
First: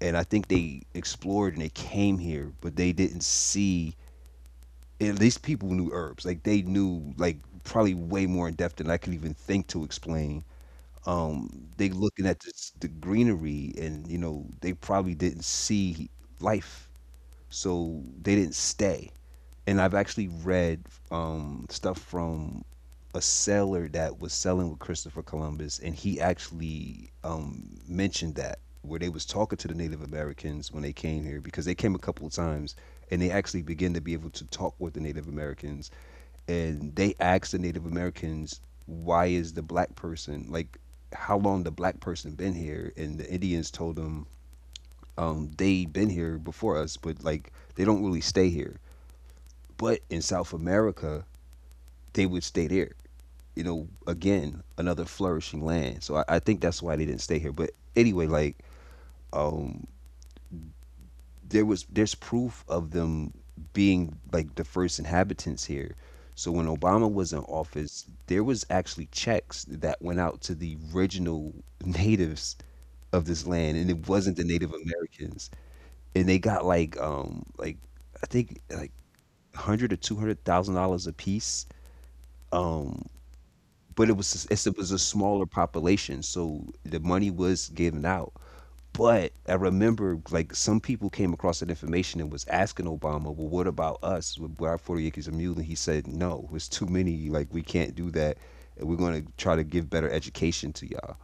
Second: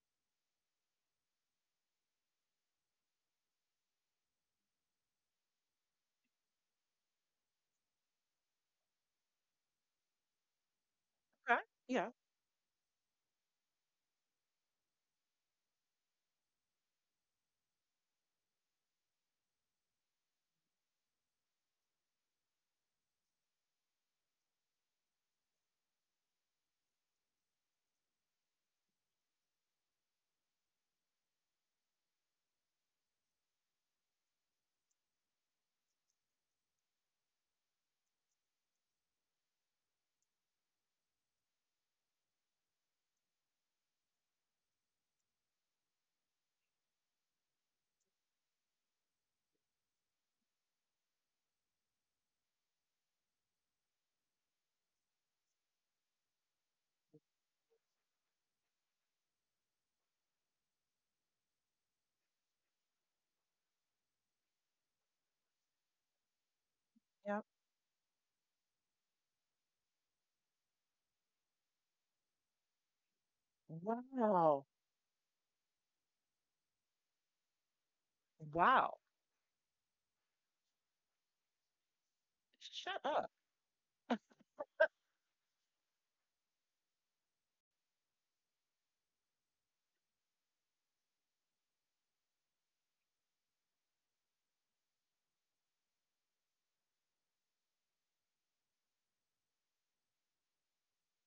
[SPEAKER 1] and I think they explored and they came here, but they didn't see. At least people knew herbs. Like they knew, like probably way more in depth than I could even think to explain
[SPEAKER 2] okay,
[SPEAKER 1] um, They
[SPEAKER 2] yeah,
[SPEAKER 1] looking at this, the greenery, and you know they probably didn't see life, so they didn't stay. And I've actually read um, stuff from a sailor that was sailing with Christopher Columbus, and he actually um, mentioned that where they was talking to the Native Americans when they came here because they came a couple of times, and they actually began to be able to talk with the Native Americans and they asked the Native Americans, "Why is the black person like? How long the black person been here?" And the Indians told them, um, "They been here before us, but like they don't really stay here. But in South America, they would stay there. You know, again, another flourishing land. So I, I think that's why they didn't stay here. But anyway, like." Um, there was there's proof of them being like the first inhabitants here. So when Obama was
[SPEAKER 2] yeah.
[SPEAKER 1] in office, there was actually checks that went out to the original natives of this land, and it wasn't the
[SPEAKER 2] Wow.
[SPEAKER 1] Native Americans, and they got like um like I think like
[SPEAKER 2] Wow.
[SPEAKER 1] hundred or two hundred thousand dollars a piece.
[SPEAKER 2] Shut
[SPEAKER 1] Um,
[SPEAKER 2] up.
[SPEAKER 1] but it was it's- it was a smaller population, so the money was given out but I remember like some people came across that information and was asking Obama, well, what about us? With our forty Acres of Mule. And he said, no, it's too many. Like, we can't do that. And we're going to try to give better education to y'all.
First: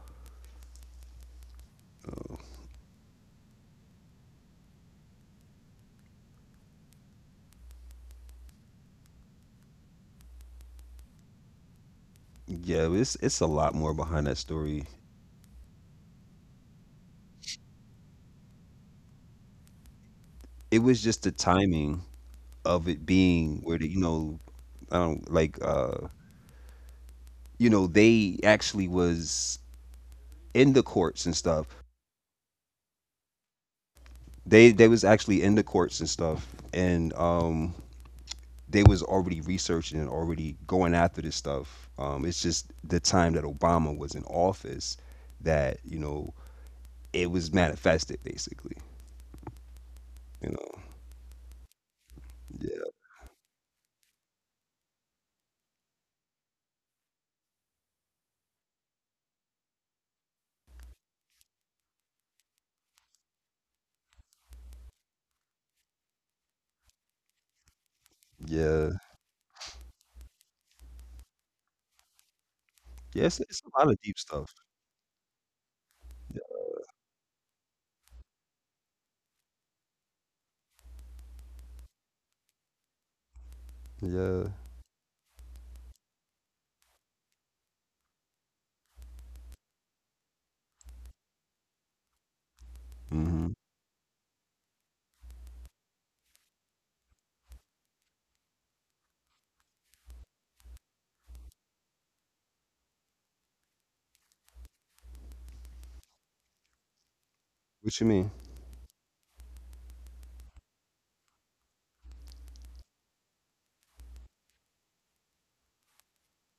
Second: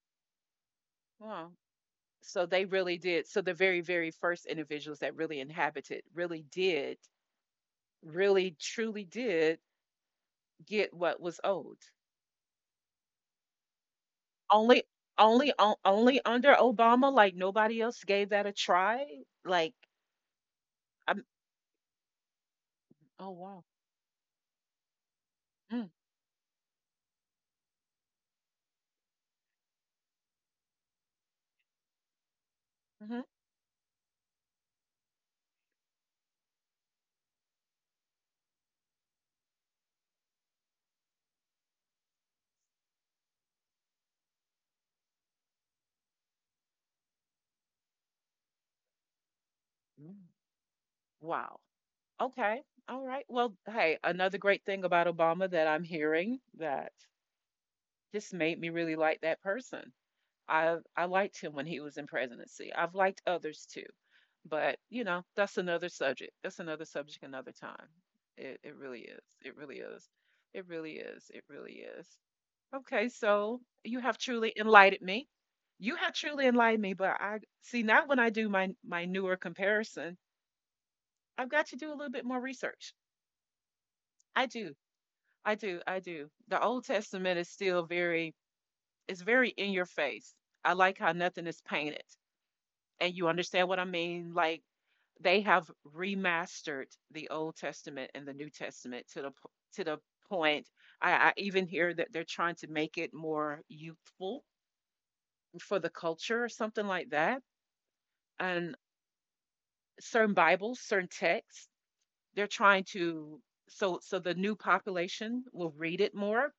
[SPEAKER 2] Wow. So they really did. So the very, very first individuals that really inhabited really did, really truly did get what was owed.
[SPEAKER 1] Yeah, it's, it's a lot more behind that
[SPEAKER 2] Only
[SPEAKER 1] story.
[SPEAKER 2] only on- only under Obama, like nobody else gave that a try. Like
[SPEAKER 1] It was just
[SPEAKER 2] I'm,
[SPEAKER 1] the timing of it
[SPEAKER 2] oh
[SPEAKER 1] being
[SPEAKER 2] wow.
[SPEAKER 1] where, the, you know, I don't like,
[SPEAKER 2] Mm,
[SPEAKER 1] uh, you know, they actually was in the courts and stuff.
[SPEAKER 2] mhm.
[SPEAKER 1] They, they was actually in the courts and stuff. And, um, they was already researching and already going after this stuff. Um, it's just the time that Obama was in office that you know it was manifested basically.
[SPEAKER 2] Mm,
[SPEAKER 1] You know,
[SPEAKER 2] wow. Okay.
[SPEAKER 1] yeah,
[SPEAKER 2] All right. Well, hey, another great thing about Obama that I'm hearing that just made me really like that person. I I liked him when he was in presidency. I've liked others too, but you know that's another subject. That's another subject another time. It it
[SPEAKER 1] yeah,
[SPEAKER 2] really is. It really is. It really is. It really is. Okay,
[SPEAKER 1] yes,
[SPEAKER 2] so
[SPEAKER 1] it's a lot
[SPEAKER 2] you
[SPEAKER 1] of
[SPEAKER 2] have
[SPEAKER 1] deep
[SPEAKER 2] truly
[SPEAKER 1] stuff.
[SPEAKER 2] enlightened me. You have truly
[SPEAKER 1] Yeah,
[SPEAKER 2] enlightened me, but I see now when I do my my newer comparison, I've got to do a little bit more research. I
[SPEAKER 1] yeah.
[SPEAKER 2] do. I do. I do. The Old Testament is still very, it's very in your face. I like how nothing is painted. And you
[SPEAKER 1] hmm
[SPEAKER 2] understand what I mean? Like they have remastered the Old Testament and the New Testament to the p- to the point. I, I even hear that they're trying to make it more youthful for the culture or something like that.
[SPEAKER 1] What you mean?
[SPEAKER 2] And certain Bibles, certain texts, they're trying to, so so the new population will read it more.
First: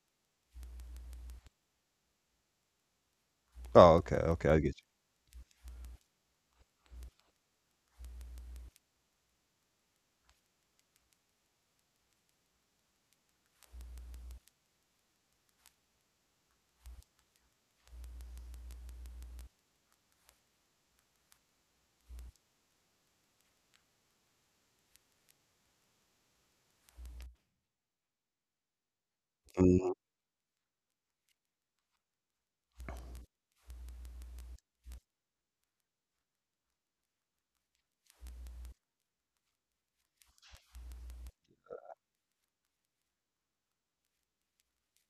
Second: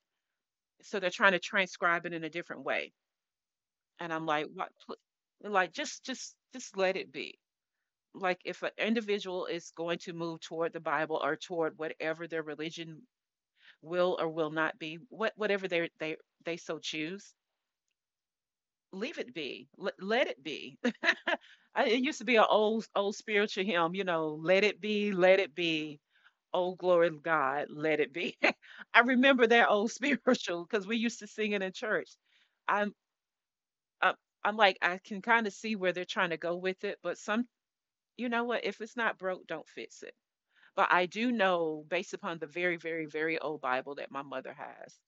[SPEAKER 2] So they're trying to transcribe it in a different way.
[SPEAKER 1] Oh,
[SPEAKER 2] And
[SPEAKER 1] okay,
[SPEAKER 2] I'm
[SPEAKER 1] okay,
[SPEAKER 2] like,
[SPEAKER 1] I
[SPEAKER 2] what?
[SPEAKER 1] get
[SPEAKER 2] pl- Like just just just let it be like if an individual is going to move toward the Bible or toward whatever their religion will or will not be, what whatever they they they so choose, leave it be, let, let it be. I, it used to be an old old spiritual hymn, you know, let it be, let it be. Oh glory to God, let it be. I remember that old
[SPEAKER 1] you.
[SPEAKER 2] spiritual because we used to sing it in church. I'm I'm, I'm like I can kind of see where they're trying to go with it, but some you know what? If it's not broke, don't fix it. But I do know, based upon the very, very, very old Bible that my mother has,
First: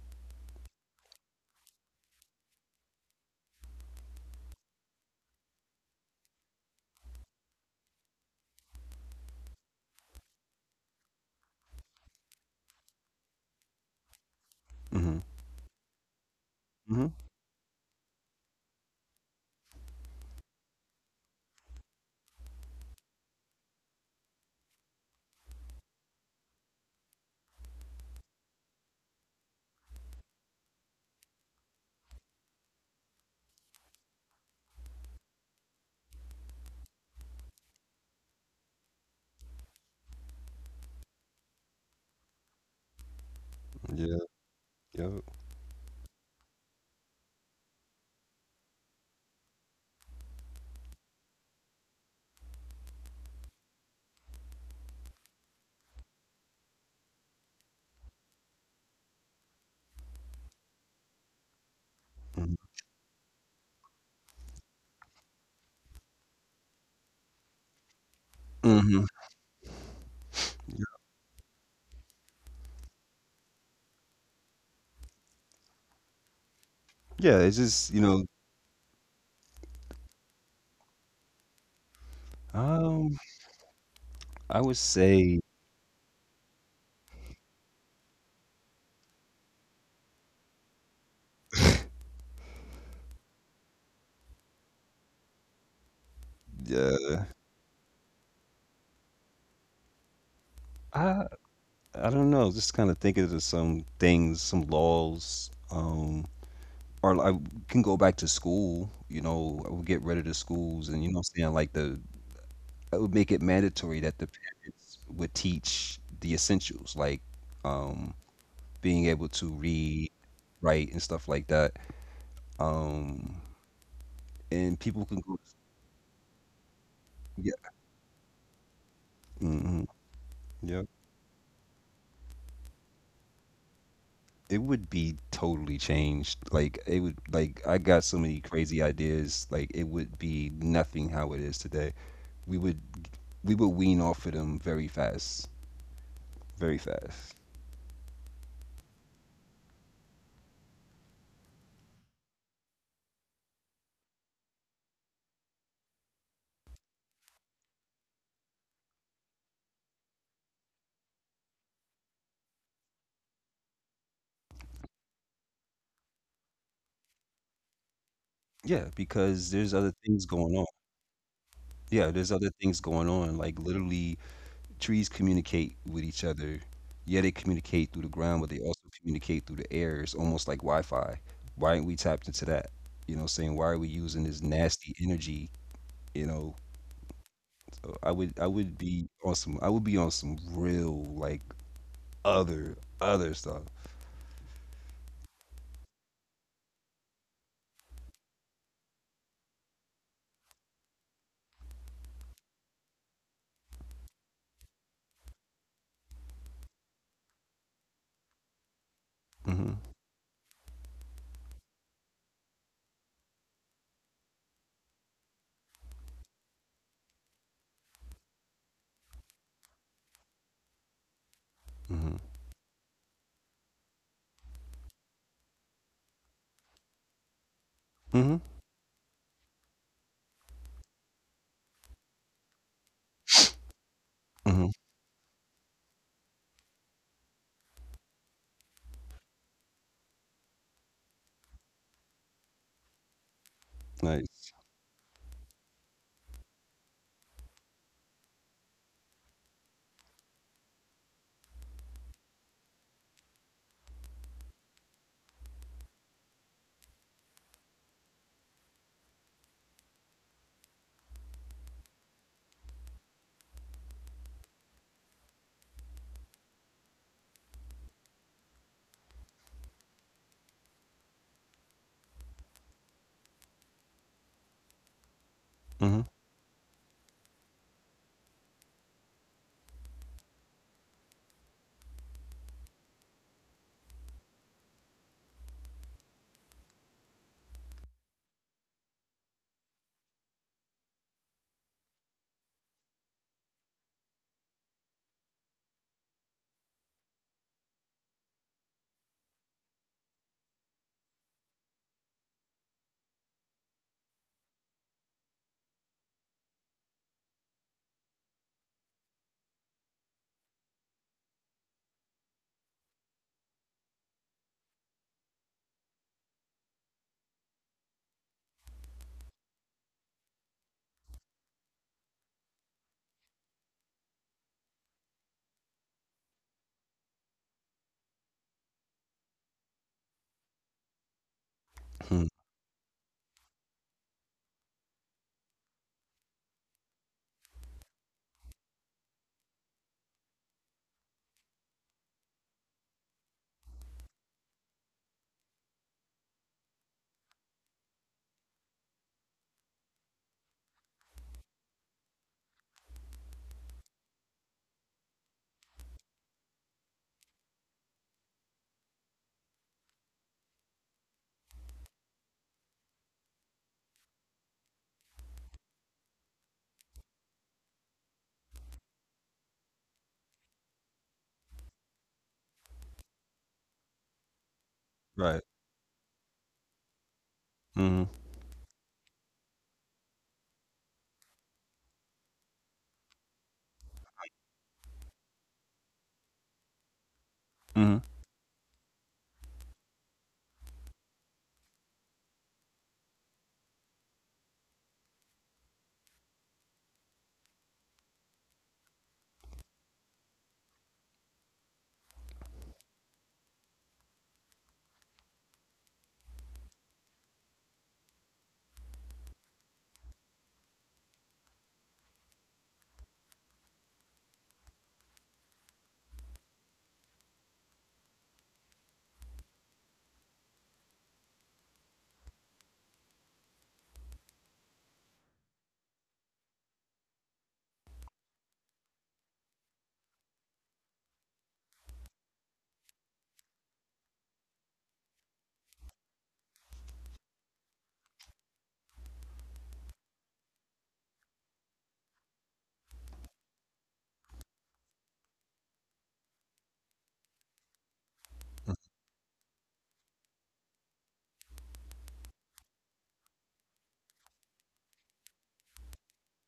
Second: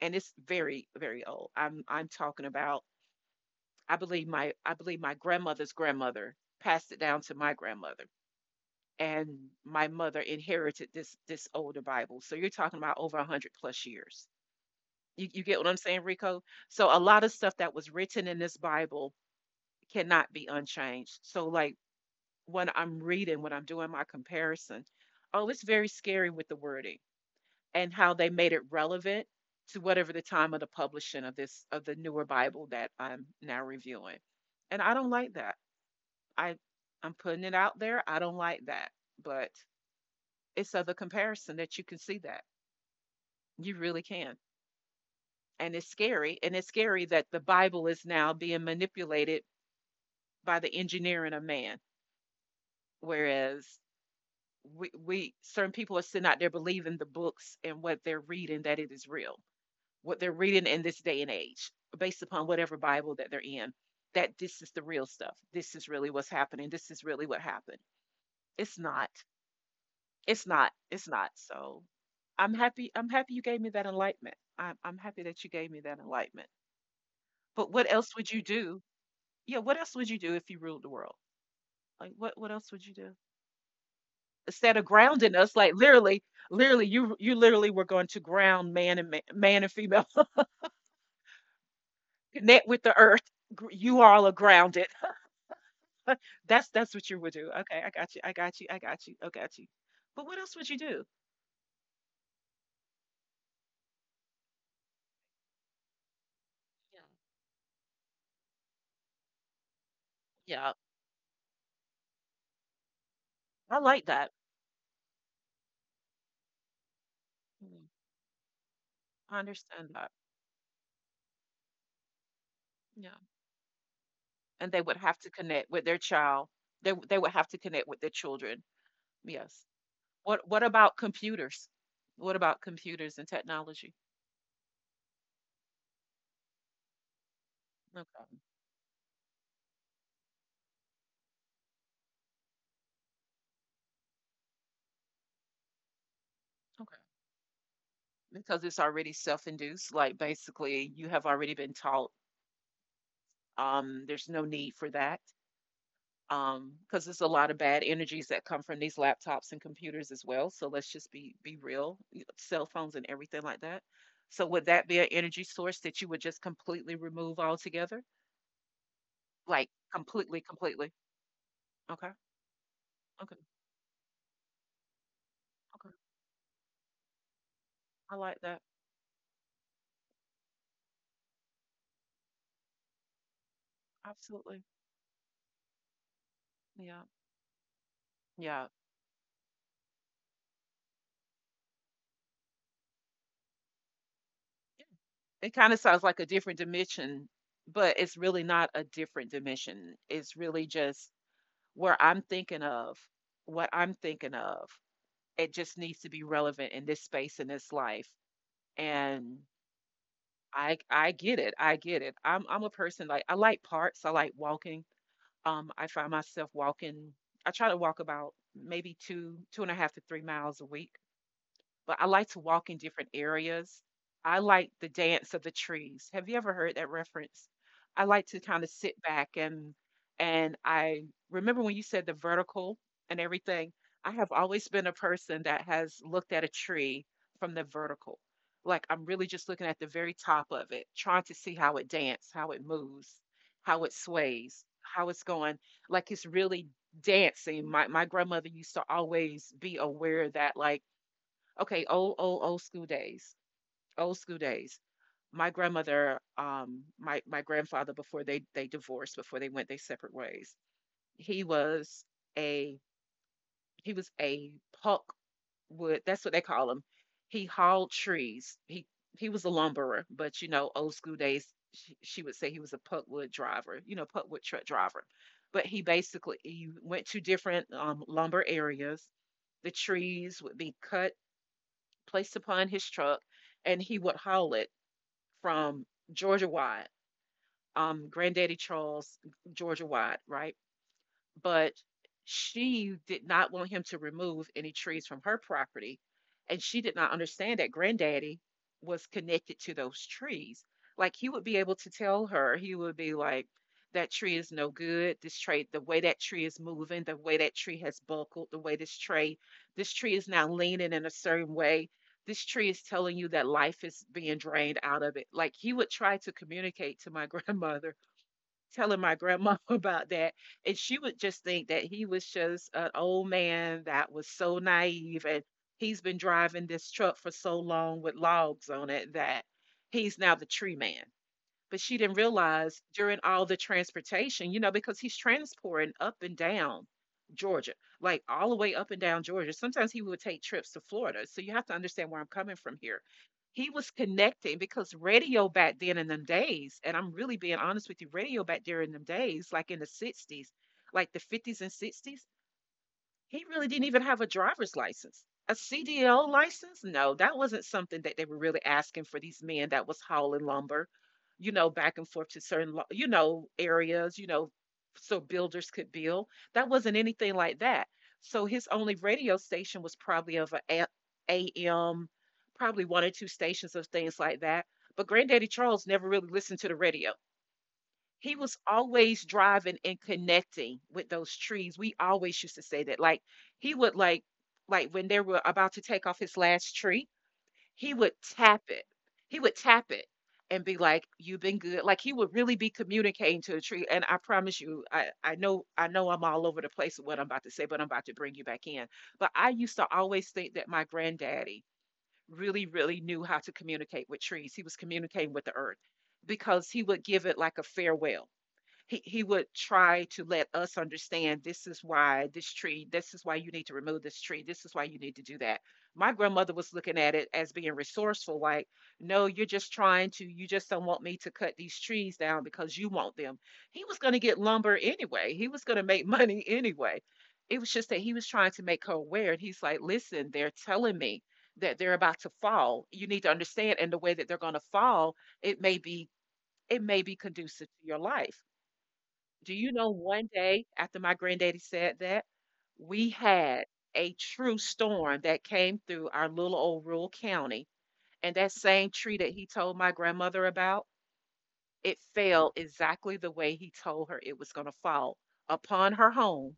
[SPEAKER 2] and it's very, very old. I'm I'm talking about. I believe my I believe my grandmother's grandmother passed it down to my grandmother, and my mother inherited this this older Bible. So you're talking about over one hundred plus years.
[SPEAKER 1] Mm-hmm.
[SPEAKER 2] You you get what I'm saying, Rico? So a
[SPEAKER 1] hmm
[SPEAKER 2] lot of stuff that was written in this Bible cannot be unchanged. So like when I'm reading, when I'm doing my comparison, oh, it's very scary with the wording and how they made it relevant to whatever the time of the publishing of this of the newer Bible that I'm now reviewing. And I don't like that. I I'm putting it out there. I don't like that. But it's other comparison that you can see that. You really
[SPEAKER 1] Yeah,
[SPEAKER 2] can.
[SPEAKER 1] yeah.
[SPEAKER 2] And it's scary. And it's scary that the Bible is now being manipulated by the engineering of man. Whereas we, we certain people are sitting out there believing the books and what they're reading that it is real. What they're reading in this day and age, based upon
[SPEAKER 1] hmm
[SPEAKER 2] whatever Bible that they're in, that this is the real stuff. This is really what's happening. This is really what happened. It's
[SPEAKER 1] hmm
[SPEAKER 2] not. It's not. It's not. So I'm happy. I'm happy you gave me that enlightenment. I'm, I'm happy that you gave me that enlightenment.
[SPEAKER 1] Yeah, it's
[SPEAKER 2] But what
[SPEAKER 1] just you
[SPEAKER 2] else
[SPEAKER 1] know,
[SPEAKER 2] would you do? Yeah, what else would you do if you ruled the world? Like, what what else would you do
[SPEAKER 1] um, I
[SPEAKER 2] instead of
[SPEAKER 1] would
[SPEAKER 2] grounding
[SPEAKER 1] say,
[SPEAKER 2] us? Like, literally, literally, you you literally were going to ground man and ma- man and female, connect with the earth. You all are grounded. That's that's what you
[SPEAKER 1] yeah,
[SPEAKER 2] would do. Okay, I got you. I got you. I got you. I got you. But what else would you do?
[SPEAKER 1] I I don't know. Just kind of thinking of some things, some laws. Um,
[SPEAKER 2] Yeah.
[SPEAKER 1] or I can go back to school. You know, I would get rid of the
[SPEAKER 2] Yeah.
[SPEAKER 1] schools, and you know, what I'm saying like the I would make it
[SPEAKER 2] I like
[SPEAKER 1] mandatory
[SPEAKER 2] that.
[SPEAKER 1] that the parents would teach the essentials, like
[SPEAKER 2] Mhm.
[SPEAKER 1] um, being
[SPEAKER 2] I
[SPEAKER 1] able to
[SPEAKER 2] understand that.
[SPEAKER 1] read, write, and stuff like that.
[SPEAKER 2] Yeah.
[SPEAKER 1] Um,
[SPEAKER 2] And they
[SPEAKER 1] and
[SPEAKER 2] would
[SPEAKER 1] people
[SPEAKER 2] have to
[SPEAKER 1] can go.
[SPEAKER 2] connect with their child. They w- they would have to
[SPEAKER 1] Yeah.
[SPEAKER 2] connect with their children.
[SPEAKER 1] hmm
[SPEAKER 2] Yes.
[SPEAKER 1] Yeah. mm-hmm,
[SPEAKER 2] What what
[SPEAKER 1] yep.
[SPEAKER 2] about computers? What about computers and technology?
[SPEAKER 1] It would be totally changed. Like it would like I got so
[SPEAKER 2] Okay.
[SPEAKER 1] many crazy ideas. Like it would be nothing how it is today. We would we would wean off of them very fast, very
[SPEAKER 2] Okay.
[SPEAKER 1] fast.
[SPEAKER 2] Because it's already self-induced, like basically you have already been taught, um, there's no need for that. Um, because there's a lot of bad energies that come from these laptops and computers as well, so let's just be be real, cell phones and everything like that. So would that be an energy source that you would just completely remove altogether?
[SPEAKER 1] Yeah, because
[SPEAKER 2] Like
[SPEAKER 1] there's other things
[SPEAKER 2] completely
[SPEAKER 1] going on.
[SPEAKER 2] completely. Okay.
[SPEAKER 1] Yeah, there's other things going on.
[SPEAKER 2] Okay.
[SPEAKER 1] Like literally, trees communicate
[SPEAKER 2] Okay,
[SPEAKER 1] with each other. Yeah, they communicate through the
[SPEAKER 2] I like
[SPEAKER 1] ground, but they
[SPEAKER 2] that.
[SPEAKER 1] also communicate through the air. It's almost like Wi-Fi. Why aren't we tapped into that? You know, what I'm saying why are we using this
[SPEAKER 2] Absolutely.
[SPEAKER 1] nasty energy? You know,
[SPEAKER 2] Yeah.
[SPEAKER 1] Uh, I would I
[SPEAKER 2] Yeah.
[SPEAKER 1] would be on some I would be on some real like other other stuff.
[SPEAKER 2] It kind of sounds like a different dimension, but it's really not a different dimension, it's really just where I'm thinking of, what I'm thinking of. It just needs to be relevant in this space, in this life. And
[SPEAKER 1] Mhm.
[SPEAKER 2] i i get it, I get it. I'm i'm a person, like I like parks, I like walking. Um, I find myself walking. I try to walk about maybe two two and a half to three miles a week, but I
[SPEAKER 1] Mhm.
[SPEAKER 2] like to walk in different areas. I like the dance of the trees. Have you ever heard that reference? I like to
[SPEAKER 1] Mhm.
[SPEAKER 2] kind of sit back, and and I remember when you said the vertical and everything. I have always
[SPEAKER 1] Mhm.
[SPEAKER 2] been a person that has looked at a tree from the vertical. Like I'm really just looking at the very top of it, trying to see how it dances, how it moves, how it
[SPEAKER 1] Nice.
[SPEAKER 2] sways, how it's going. Like it's really dancing. My my grandmother used to always be aware of that. Like, okay, old, old, old school days. Old school days. My grandmother, um, my my grandfather before they they divorced, before they went their separate ways. He was a, he was a pulk wood. That's what they call him. He hauled trees. He he was a lumberer, but you know, old school days. She, she would say he was a puck wood driver. You know, puck wood truck driver. But he
[SPEAKER 1] Mhm.
[SPEAKER 2] basically, he went to different, um, lumber areas. The trees would be cut, placed upon his truck, and he would haul it from Georgia wide, um, Granddaddy Charles, Georgia wide, right? But she did not want him to remove any trees from her property. And she did not understand that granddaddy was connected to those trees. Like he would be able to tell her, he would be like, that tree is no good. This tree, the way that tree is moving, the way that tree has buckled, the way this tree, this tree is now leaning in a certain way. This tree is telling you that life is being drained out of it. Like he would try to communicate to my grandmother, telling my grandma about that, and she would just think that he was just an old man that was so naive, and he's been driving this truck for so long with logs on it that he's now the tree man. But she didn't
[SPEAKER 1] Mhm.
[SPEAKER 2] realize during all the transportation, you know, because he's transporting up and down Georgia, like all the way up and down Georgia. Sometimes he would take trips to Florida. So you have to understand where I'm coming from here. He was connecting because radio back then in them days, and I'm really being honest with you, radio back there in them days, like in the sixties, like the fifties and sixties, he really didn't even have a driver's license. A C D L license? No, that wasn't something that they were really asking for these men that was hauling lumber, you know, back and forth to certain, lo- you know, areas, you know, so builders could build. That wasn't anything like that. So his only radio station was probably of a a- AM, probably one or two stations of things like that. But Granddaddy
[SPEAKER 1] Right.
[SPEAKER 2] Charles never really listened to the radio,
[SPEAKER 1] Mhm.
[SPEAKER 2] he was always driving and connecting with those trees. We always used to say that. Like he would like like when they were about to take off his last tree, he
[SPEAKER 1] Mhm.
[SPEAKER 2] would tap it. He would tap it and be like, you've been good. Like he would really be communicating to the tree. And I promise you, I, I know, I know I'm all over the place with what I'm about to say, but I'm about to bring you back in. But I used to always think that my granddaddy really, really knew how to communicate with trees. He was communicating with the earth because he would give it like a farewell. He he would try to let us understand, this is why this tree, this is why you need to remove this tree, this is why you need to do that. My grandmother was looking at it as being resourceful, like no, you're just trying to, you just don't want me to cut these trees down because you want them. He was going to get lumber anyway, he was going to make money anyway. It was just that he was trying to make her aware, and he's like, listen, they're telling me that they're about to fall, you need to understand, and the way that they're going to fall, it may be it may be conducive to your life. Do you know one day after my granddaddy said that, we had a true storm that came through our little old rural county. And that
[SPEAKER 1] Mhm.
[SPEAKER 2] same tree that he told my grandmother about, it fell exactly the way he told her it was going to fall upon her home,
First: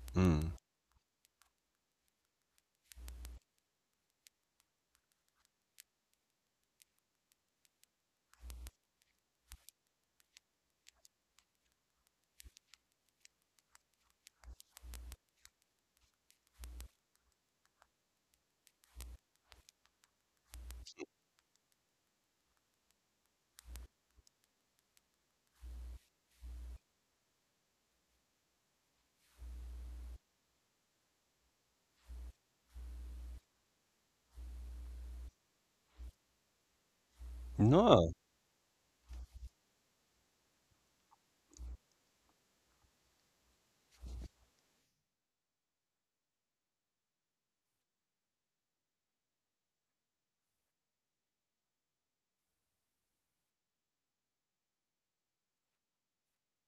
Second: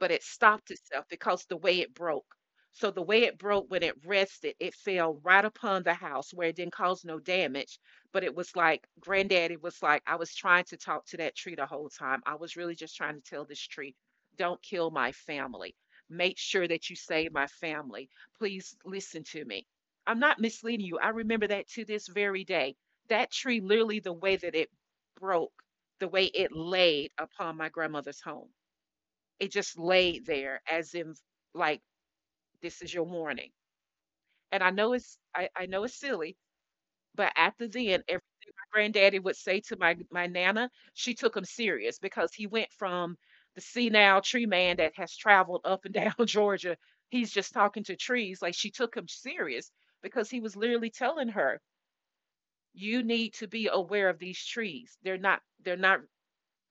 [SPEAKER 2] but it
[SPEAKER 1] Mm.
[SPEAKER 2] stopped itself because the way it broke. So the way it broke, when it rested, it fell right upon the house where it didn't cause no damage. But it was like granddaddy was like, I was trying to talk to that tree the whole time. I was really just trying to tell this tree, don't kill my family. Make sure that you save my family. Please listen to me. I'm not misleading you. I remember that to this very day. That tree, literally, the way that it broke, the way it laid upon my grandmother's home, it just laid there as if, like, this is your warning. And I know it's, I, I know it's silly, but after then,
[SPEAKER 1] No,
[SPEAKER 2] if my granddaddy would say to my my nana, she took him serious because he went from the senile tree man that has traveled up and down Georgia. He's just talking to trees. Like she took him serious because he was literally telling her, you need to be aware of these trees. They're not, they're not,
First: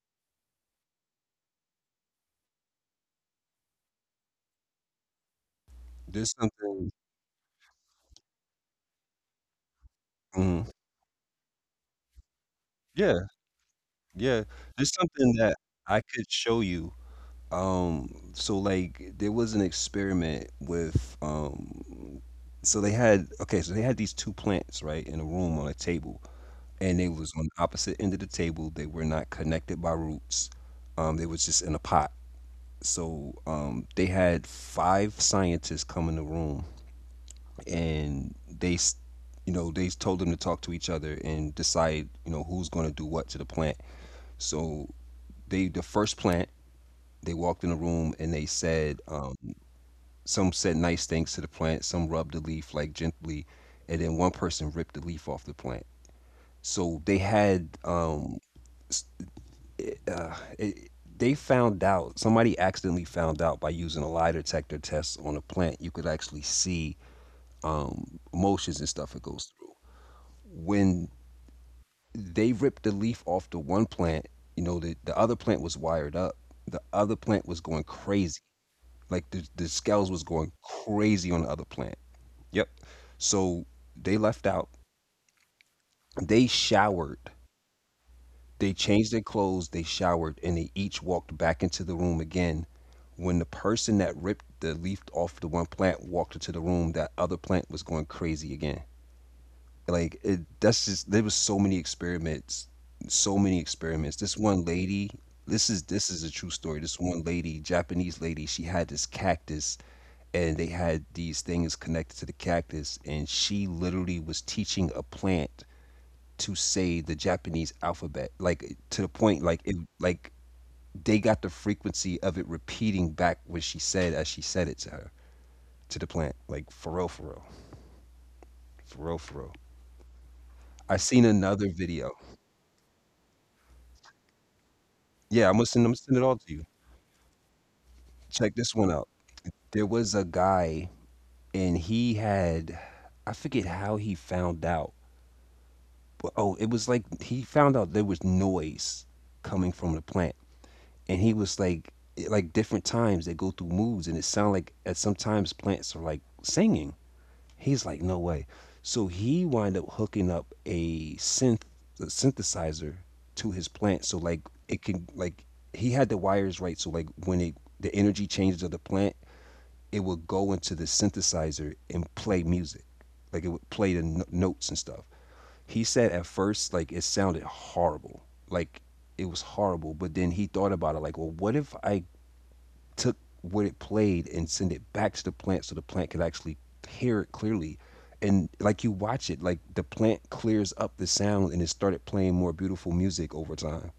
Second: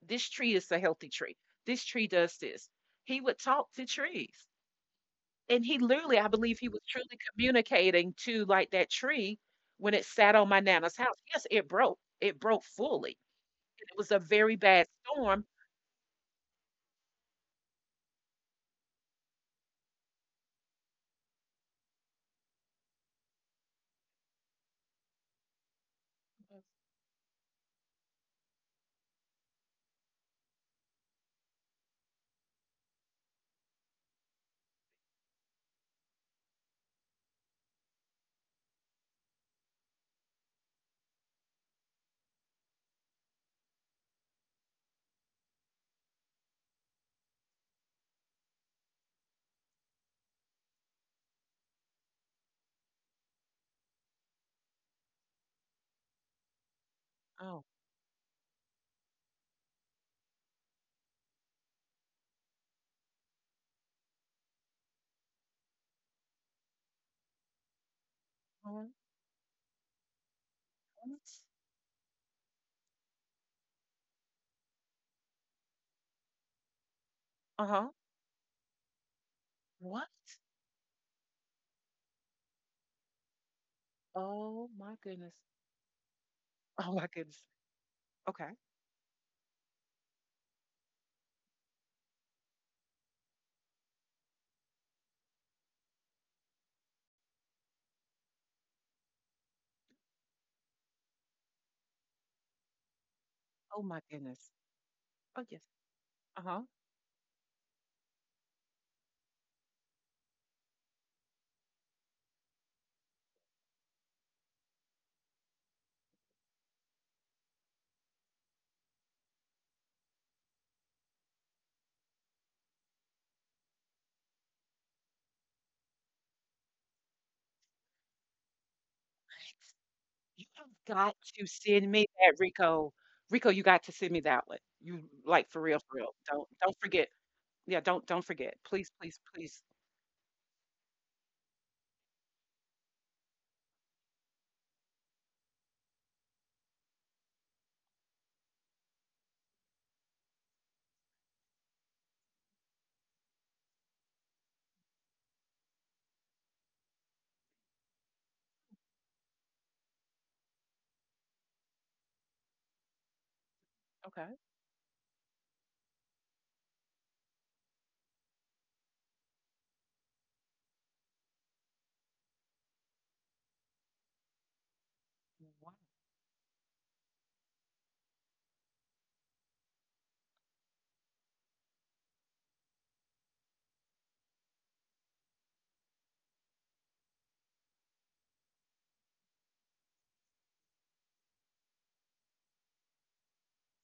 [SPEAKER 2] this tree is a healthy tree. This tree does this. He would talk to trees. And he literally, I
[SPEAKER 1] there's
[SPEAKER 2] believe, he was
[SPEAKER 1] something.
[SPEAKER 2] truly communicating to, like, that tree when it sat on my
[SPEAKER 1] Mhm.
[SPEAKER 2] nana's house. Yes, it broke. It broke fully,
[SPEAKER 1] Yeah.
[SPEAKER 2] and it was a
[SPEAKER 1] Yeah.
[SPEAKER 2] very bad
[SPEAKER 1] There's something
[SPEAKER 2] storm.
[SPEAKER 1] that I could show you. Um. So like there was an experiment with um. So they had okay. So they had these two plants right in a room on a table and they was on the opposite end of the table. They were not connected by roots. Um, they was just in a pot. So um, they had five scientists come in the room, and they, s- you know, they told them to talk to each other and decide, you know, who's going to do what to the plant. So they, the first plant, they walked in the room and they said, um, some said nice things to the plant, some rubbed the leaf like gently, and then one person ripped the leaf off the plant. So they had
[SPEAKER 2] Oh,
[SPEAKER 1] um, s- uh, it, they found out somebody accidentally found out by using a lie detector test on a plant you could actually see um, motions and
[SPEAKER 2] uh-huh,
[SPEAKER 1] stuff it goes through when
[SPEAKER 2] what?
[SPEAKER 1] they ripped the leaf off the one plant you know the, the other plant was wired up the other plant was going
[SPEAKER 2] Uh-huh.
[SPEAKER 1] crazy like the, the scales
[SPEAKER 2] What?
[SPEAKER 1] was going crazy on the other plant yep so they left out
[SPEAKER 2] Oh my goodness.
[SPEAKER 1] they
[SPEAKER 2] Oh my
[SPEAKER 1] showered
[SPEAKER 2] goodness. Okay.
[SPEAKER 1] they changed their clothes they showered and they each walked back into the room again when the person that ripped the leaf off the one plant walked into the room, that other plant was going crazy again. Like it, that's just there was so many experiments, so many
[SPEAKER 2] Oh my
[SPEAKER 1] experiments. This
[SPEAKER 2] goodness.
[SPEAKER 1] one lady,
[SPEAKER 2] Oh,
[SPEAKER 1] this
[SPEAKER 2] yes.
[SPEAKER 1] is this is a true
[SPEAKER 2] Uh-huh.
[SPEAKER 1] story. This one lady, Japanese lady, she had this cactus and they had these things connected to the cactus and she literally was teaching a plant to say the Japanese alphabet like to the point like it like they got the frequency of it repeating back what she said as she said it to her to the plant. Like for real, for real, for real, for real.
[SPEAKER 2] You have
[SPEAKER 1] I
[SPEAKER 2] got
[SPEAKER 1] seen
[SPEAKER 2] to
[SPEAKER 1] another
[SPEAKER 2] send
[SPEAKER 1] video.
[SPEAKER 2] me that, Rico. Rico, you got to send me that one. You
[SPEAKER 1] Yeah, I'm
[SPEAKER 2] like,
[SPEAKER 1] gonna
[SPEAKER 2] for
[SPEAKER 1] send.
[SPEAKER 2] real,
[SPEAKER 1] I'm gonna
[SPEAKER 2] for
[SPEAKER 1] send
[SPEAKER 2] real.
[SPEAKER 1] it all to
[SPEAKER 2] Don't
[SPEAKER 1] you.
[SPEAKER 2] don't forget. Yeah, don't don't
[SPEAKER 1] Check
[SPEAKER 2] forget.
[SPEAKER 1] this one
[SPEAKER 2] Please,
[SPEAKER 1] out.
[SPEAKER 2] please, please.
[SPEAKER 1] There was a guy, and he had, I forget how he found out, but oh, it was like he found out there was noise coming from the plant, and he was like, like different times they go through moods, and it sound like at sometimes plants are like singing He's like, no way. So he wind up hooking up a synth a synthesizer to his plant, so like
[SPEAKER 2] Okay.
[SPEAKER 1] it can like he had the wires right, so like when it the energy changes of the plant, it would go into the synthesizer and play music, like it would play the no- notes and stuff. He
[SPEAKER 2] What?
[SPEAKER 1] said at first like it sounded horrible, like it was horrible, but then he thought about it like, well, what if I took what it played and send it back to the plant so the plant could actually hear it clearly. And like you watch it, like the plant clears up the sound and it started playing more beautiful music over time.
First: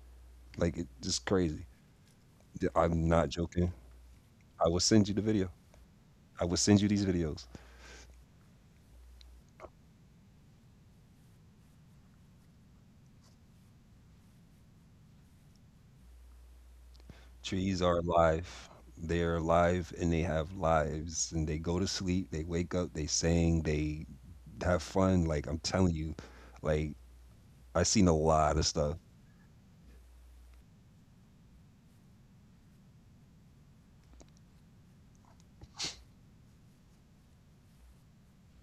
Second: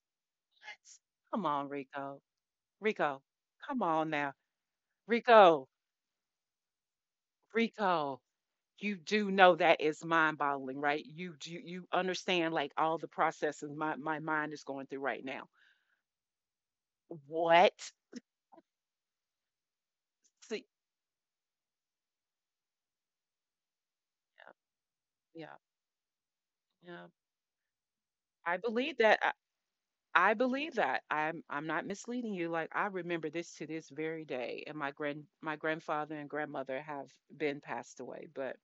[SPEAKER 1] Like it's just
[SPEAKER 2] Come
[SPEAKER 1] crazy.
[SPEAKER 2] on, Rico.
[SPEAKER 1] D- I'm
[SPEAKER 2] Rico,
[SPEAKER 1] not joking.
[SPEAKER 2] come on now.
[SPEAKER 1] I will send you the video.
[SPEAKER 2] Rico,
[SPEAKER 1] I will send you these videos.
[SPEAKER 2] Rico, you do know that is mind-boggling, right? You do you understand, like, all the processes my, my mind is going through right now.
[SPEAKER 1] Trees
[SPEAKER 2] What?
[SPEAKER 1] are alive. They are alive and they have
[SPEAKER 2] See,
[SPEAKER 1] lives and they go to sleep, they wake up, they sing, they
[SPEAKER 2] yeah,
[SPEAKER 1] have fun. Like
[SPEAKER 2] yeah,
[SPEAKER 1] I'm telling you, like
[SPEAKER 2] yeah.
[SPEAKER 1] I seen a
[SPEAKER 2] I
[SPEAKER 1] lot of
[SPEAKER 2] believe
[SPEAKER 1] stuff.
[SPEAKER 2] that. I, I believe that. I'm I'm not misleading you. Like, I remember this to this very day, and my grand my grandfather and grandmother have been passed away, but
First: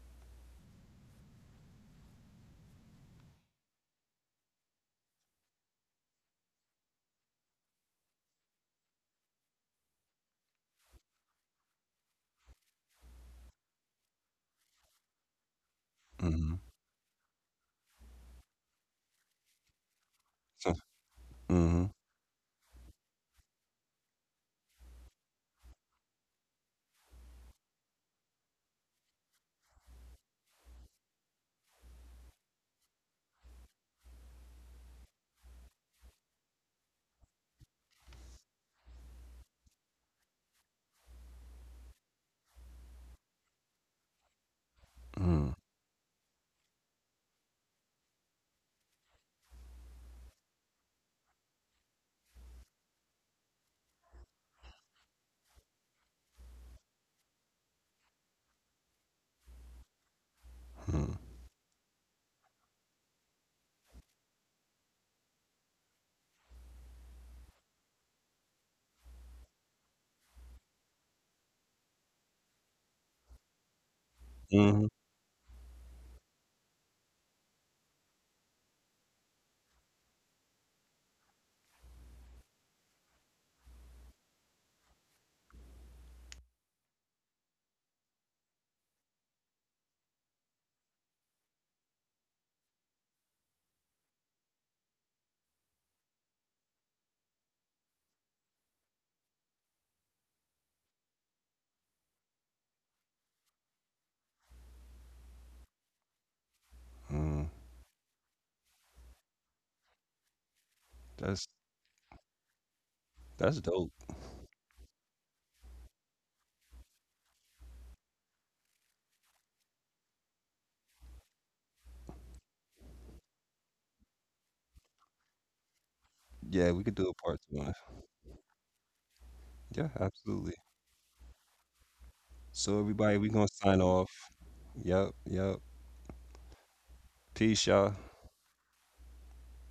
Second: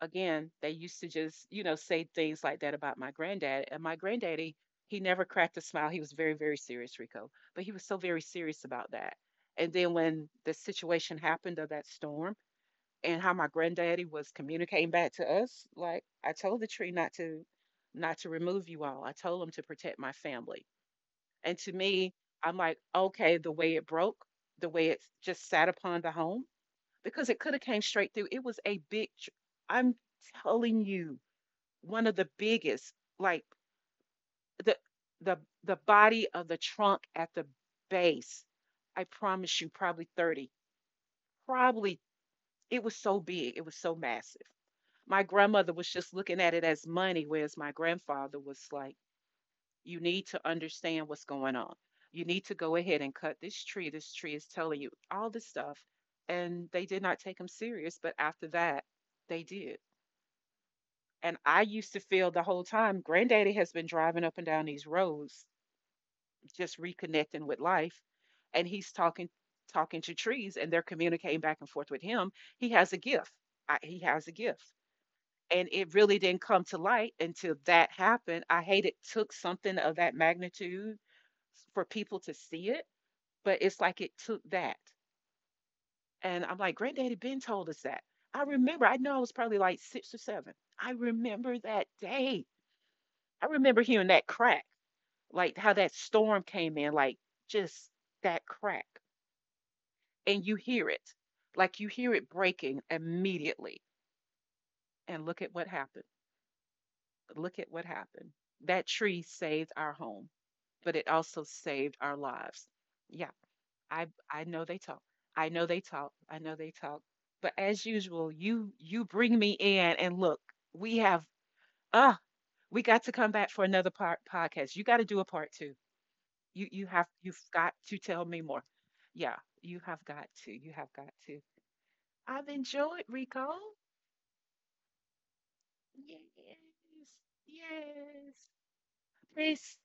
[SPEAKER 2] again, they used to just, you know, say things like that about my granddad. And my granddaddy, he never cracked a smile. He was very, very serious, Rico. But he was so very serious about that. And then when the situation happened of that storm and how my granddaddy was communicating back to us, like, I
[SPEAKER 1] Hmm
[SPEAKER 2] told the tree, not to not to remove you all. I told him to protect my family. And to
[SPEAKER 1] hmm
[SPEAKER 2] me, I'm like, okay, the way it broke, the way it just sat upon the home, because it could have came straight through. It was a big, tr- I'm telling you, one of the biggest, like, the the the body of the trunk at the base. I promise you, probably thirty. Probably it was so big, it was so massive. My
[SPEAKER 1] hmm
[SPEAKER 2] grandmother was just looking at it as money, whereas my grandfather was like, you need to understand what's going on. You need to go ahead and cut this tree. This tree is telling you all this stuff. And they did not take him serious, but after that, they did.
[SPEAKER 1] Mm,
[SPEAKER 2] And I used to feel the whole time, Granddaddy has been driving up and down these roads, just reconnecting with life, and he's talking talking to trees, and they're communicating back and forth with him. He has a gift. I, he has a gift,
[SPEAKER 1] Mhm.
[SPEAKER 2] and it really didn't come to light until that happened. I hate it took something of that magnitude for people to see it, but it's like it took that, and I'm like, Granddaddy Ben told us that. I remember. I know I was probably like six or seven. I remember that day, I remember hearing that crack, like how that storm came in, like just that crack. And you hear it, like you hear it breaking immediately. And look at what happened.
[SPEAKER 1] mm.
[SPEAKER 2] Look at what happened. That tree saved our home, but it also
[SPEAKER 1] That's
[SPEAKER 2] saved our lives. Yeah,
[SPEAKER 1] that's dope.
[SPEAKER 2] I I know they talk. I know they talk. I know they talk. But as usual, you you bring me in and look, we have ah, we got to come back for another part podcast. You got to do a part two. You
[SPEAKER 1] Yeah, we
[SPEAKER 2] you
[SPEAKER 1] could
[SPEAKER 2] have
[SPEAKER 1] do a
[SPEAKER 2] you've
[SPEAKER 1] part two on
[SPEAKER 2] got
[SPEAKER 1] it.
[SPEAKER 2] to tell me more. Yeah, you
[SPEAKER 1] Yeah,
[SPEAKER 2] have got to.
[SPEAKER 1] absolutely.
[SPEAKER 2] You have got to. I've
[SPEAKER 1] So
[SPEAKER 2] enjoyed,
[SPEAKER 1] everybody, we
[SPEAKER 2] Rico.
[SPEAKER 1] gonna sign off. Yep, yep.
[SPEAKER 2] Yes.
[SPEAKER 1] Peace, y'all.
[SPEAKER 2] Yes. Peace.